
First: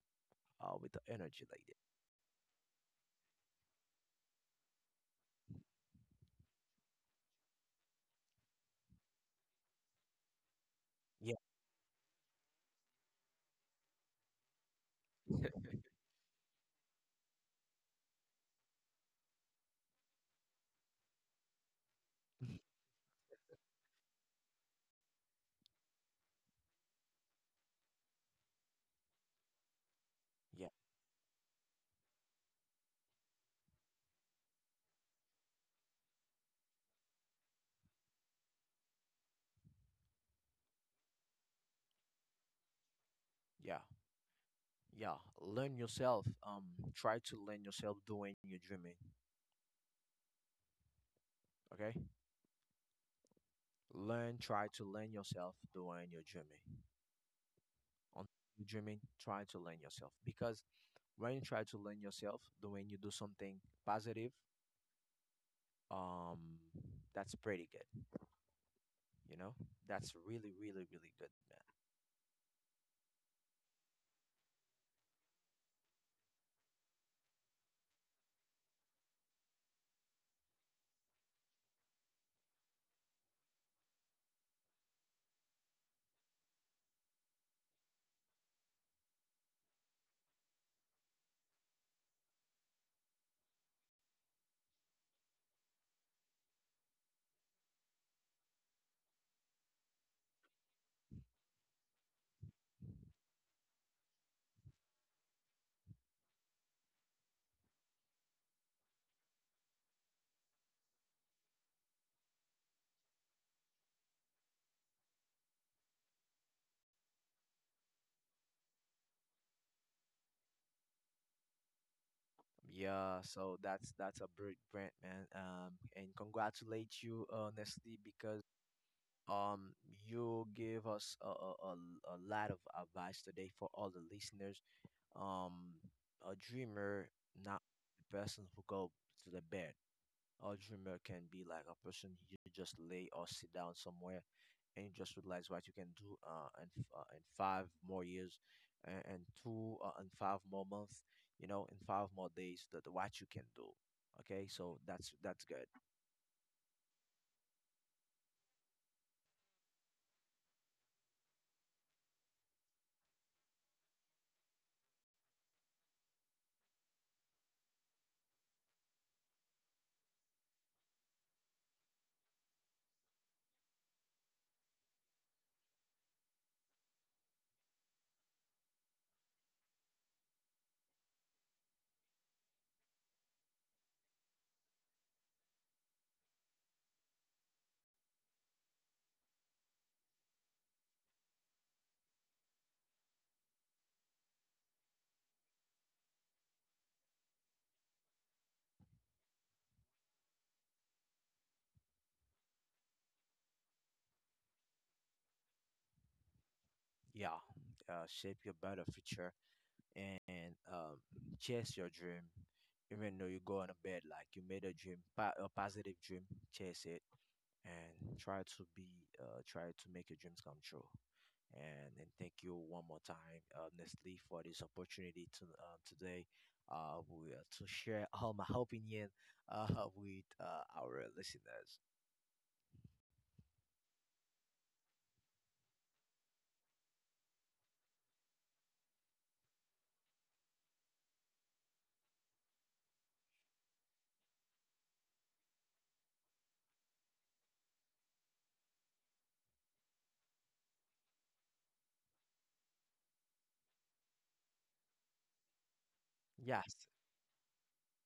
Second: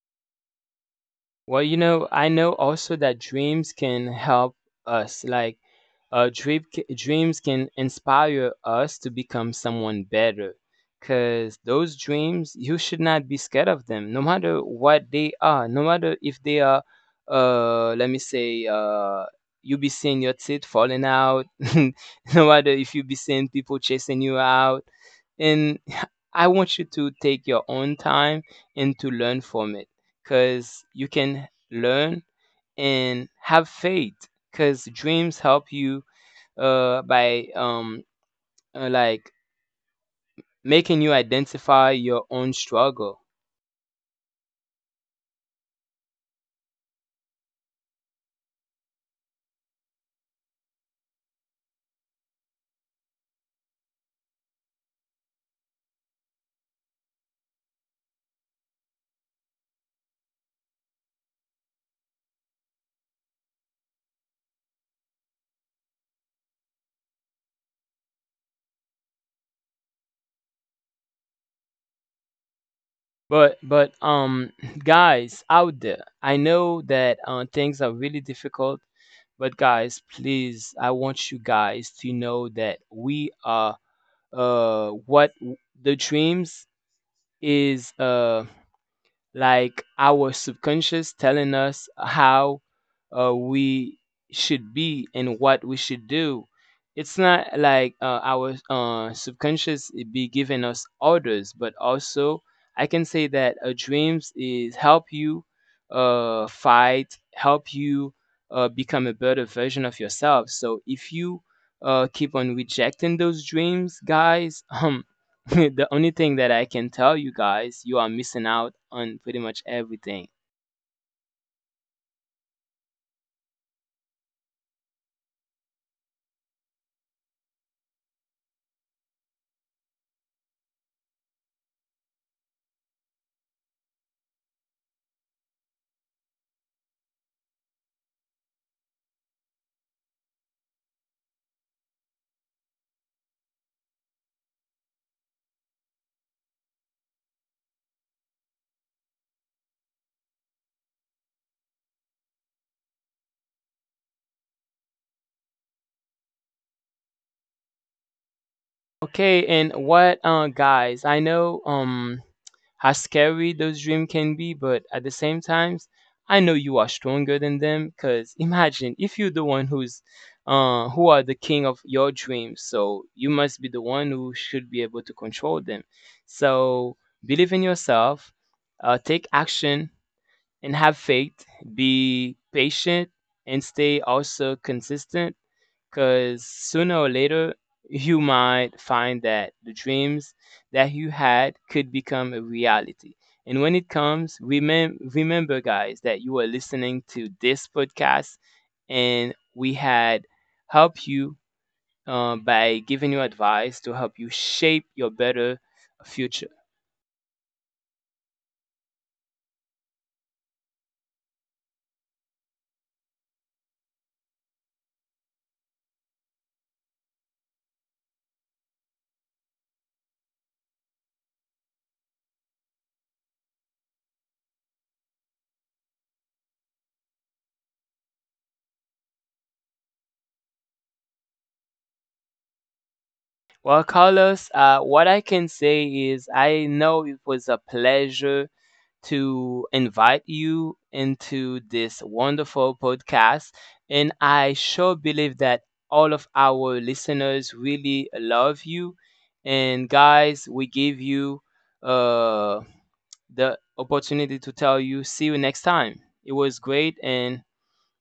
Speaker 2: uh, with the energy like
Speaker 1: Well, you
Speaker 2: that.
Speaker 1: know, I know also that dreams can help us like uh, dream, dreams can inspire us to become someone better
Speaker 2: Yeah,
Speaker 1: because those dreams you should not be scared of them, no matter what they are, no matter if they are, uh, let me say, uh, you be seeing your teeth falling out no matter if you be seeing people chasing you out, and I want you to take your own time and to learn from it
Speaker 2: yeah,
Speaker 1: because you can learn and have faith because dreams help you, uh, by um, uh, like, making you identify your own struggle.
Speaker 2: yeah, yeah. Learn yourself. Um, try to learn yourself doing your dreaming. Okay, learn. Try to learn yourself the way you're dreaming. On dreaming, try to learn yourself, because when you try to learn yourself, the when you do something positive, um, that's pretty good. You know, that's really, really, really good, man.
Speaker 1: But but um, guys out there, I know that uh, things are really difficult. But guys, please, I want you guys to know that we are, uh, what the dreams is. Uh, like our subconscious telling us how uh, we should be and what we should do. It's not like uh, our uh, subconscious be giving us orders, but also I can say that uh, dreams is help you uh, fight, help you uh, become a better version of yourself. So if you uh, keep on rejecting those dreams, guys, the only thing that I can tell you guys, you are missing out on pretty much everything.
Speaker 2: Yeah, so that's that's a big brand, man. Um, and congratulate you honestly because um you give us a, a, a, a lot of advice today for all the listeners. Um, a dreamer, not the person who go to the bed. A dreamer can be like a person you just lay or sit down somewhere and you just realize what you can do uh, in, f- uh, in five more years, and, and two uh, and five more months, you know, in five more days, that what you can do. Okay, so that's that's good.
Speaker 1: Okay, and what uh guys, I know um how scary those dreams can be, but at the same time, I know you are stronger than them cuz imagine if you're the one who's uh who are the king of your dreams, so you must be the one who should be able to control them. So, believe in yourself, uh take action and have faith, be patient, and stay also consistent because sooner or later, you might find that the dreams that you had could become a reality. And when it comes, remem- remember, guys, that you are listening to this podcast and we had helped you, uh, by giving you advice to help you shape your better future.
Speaker 2: Yeah, uh, shape your better future and um, chase your dream. Even though you go on a bed like you made a dream, pa- a positive dream, chase it and try to be, uh, try to make your dreams come true. And and thank you one more time, uh, Nestle, for this opportunity to uh, today, uh, we, uh, to share all my opinion, uh, with uh, our listeners.
Speaker 1: Well, Carlos, uh, what I can say is I know it was a pleasure to invite you into this wonderful podcast. And I sure believe that all of our listeners really love you. And guys, we give you uh, the opportunity to tell you, see you next time. It was
Speaker 2: Yes.
Speaker 1: great. And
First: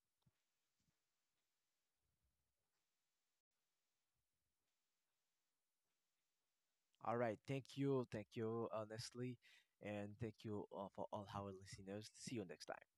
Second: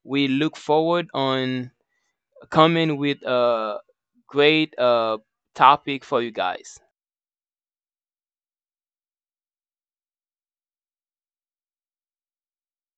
Speaker 1: we look forward on coming with a great uh, topic for you guys.
Speaker 2: All right. Thank you. Thank you, uh, Nestle, and thank you uh, for all our listeners. See you next time.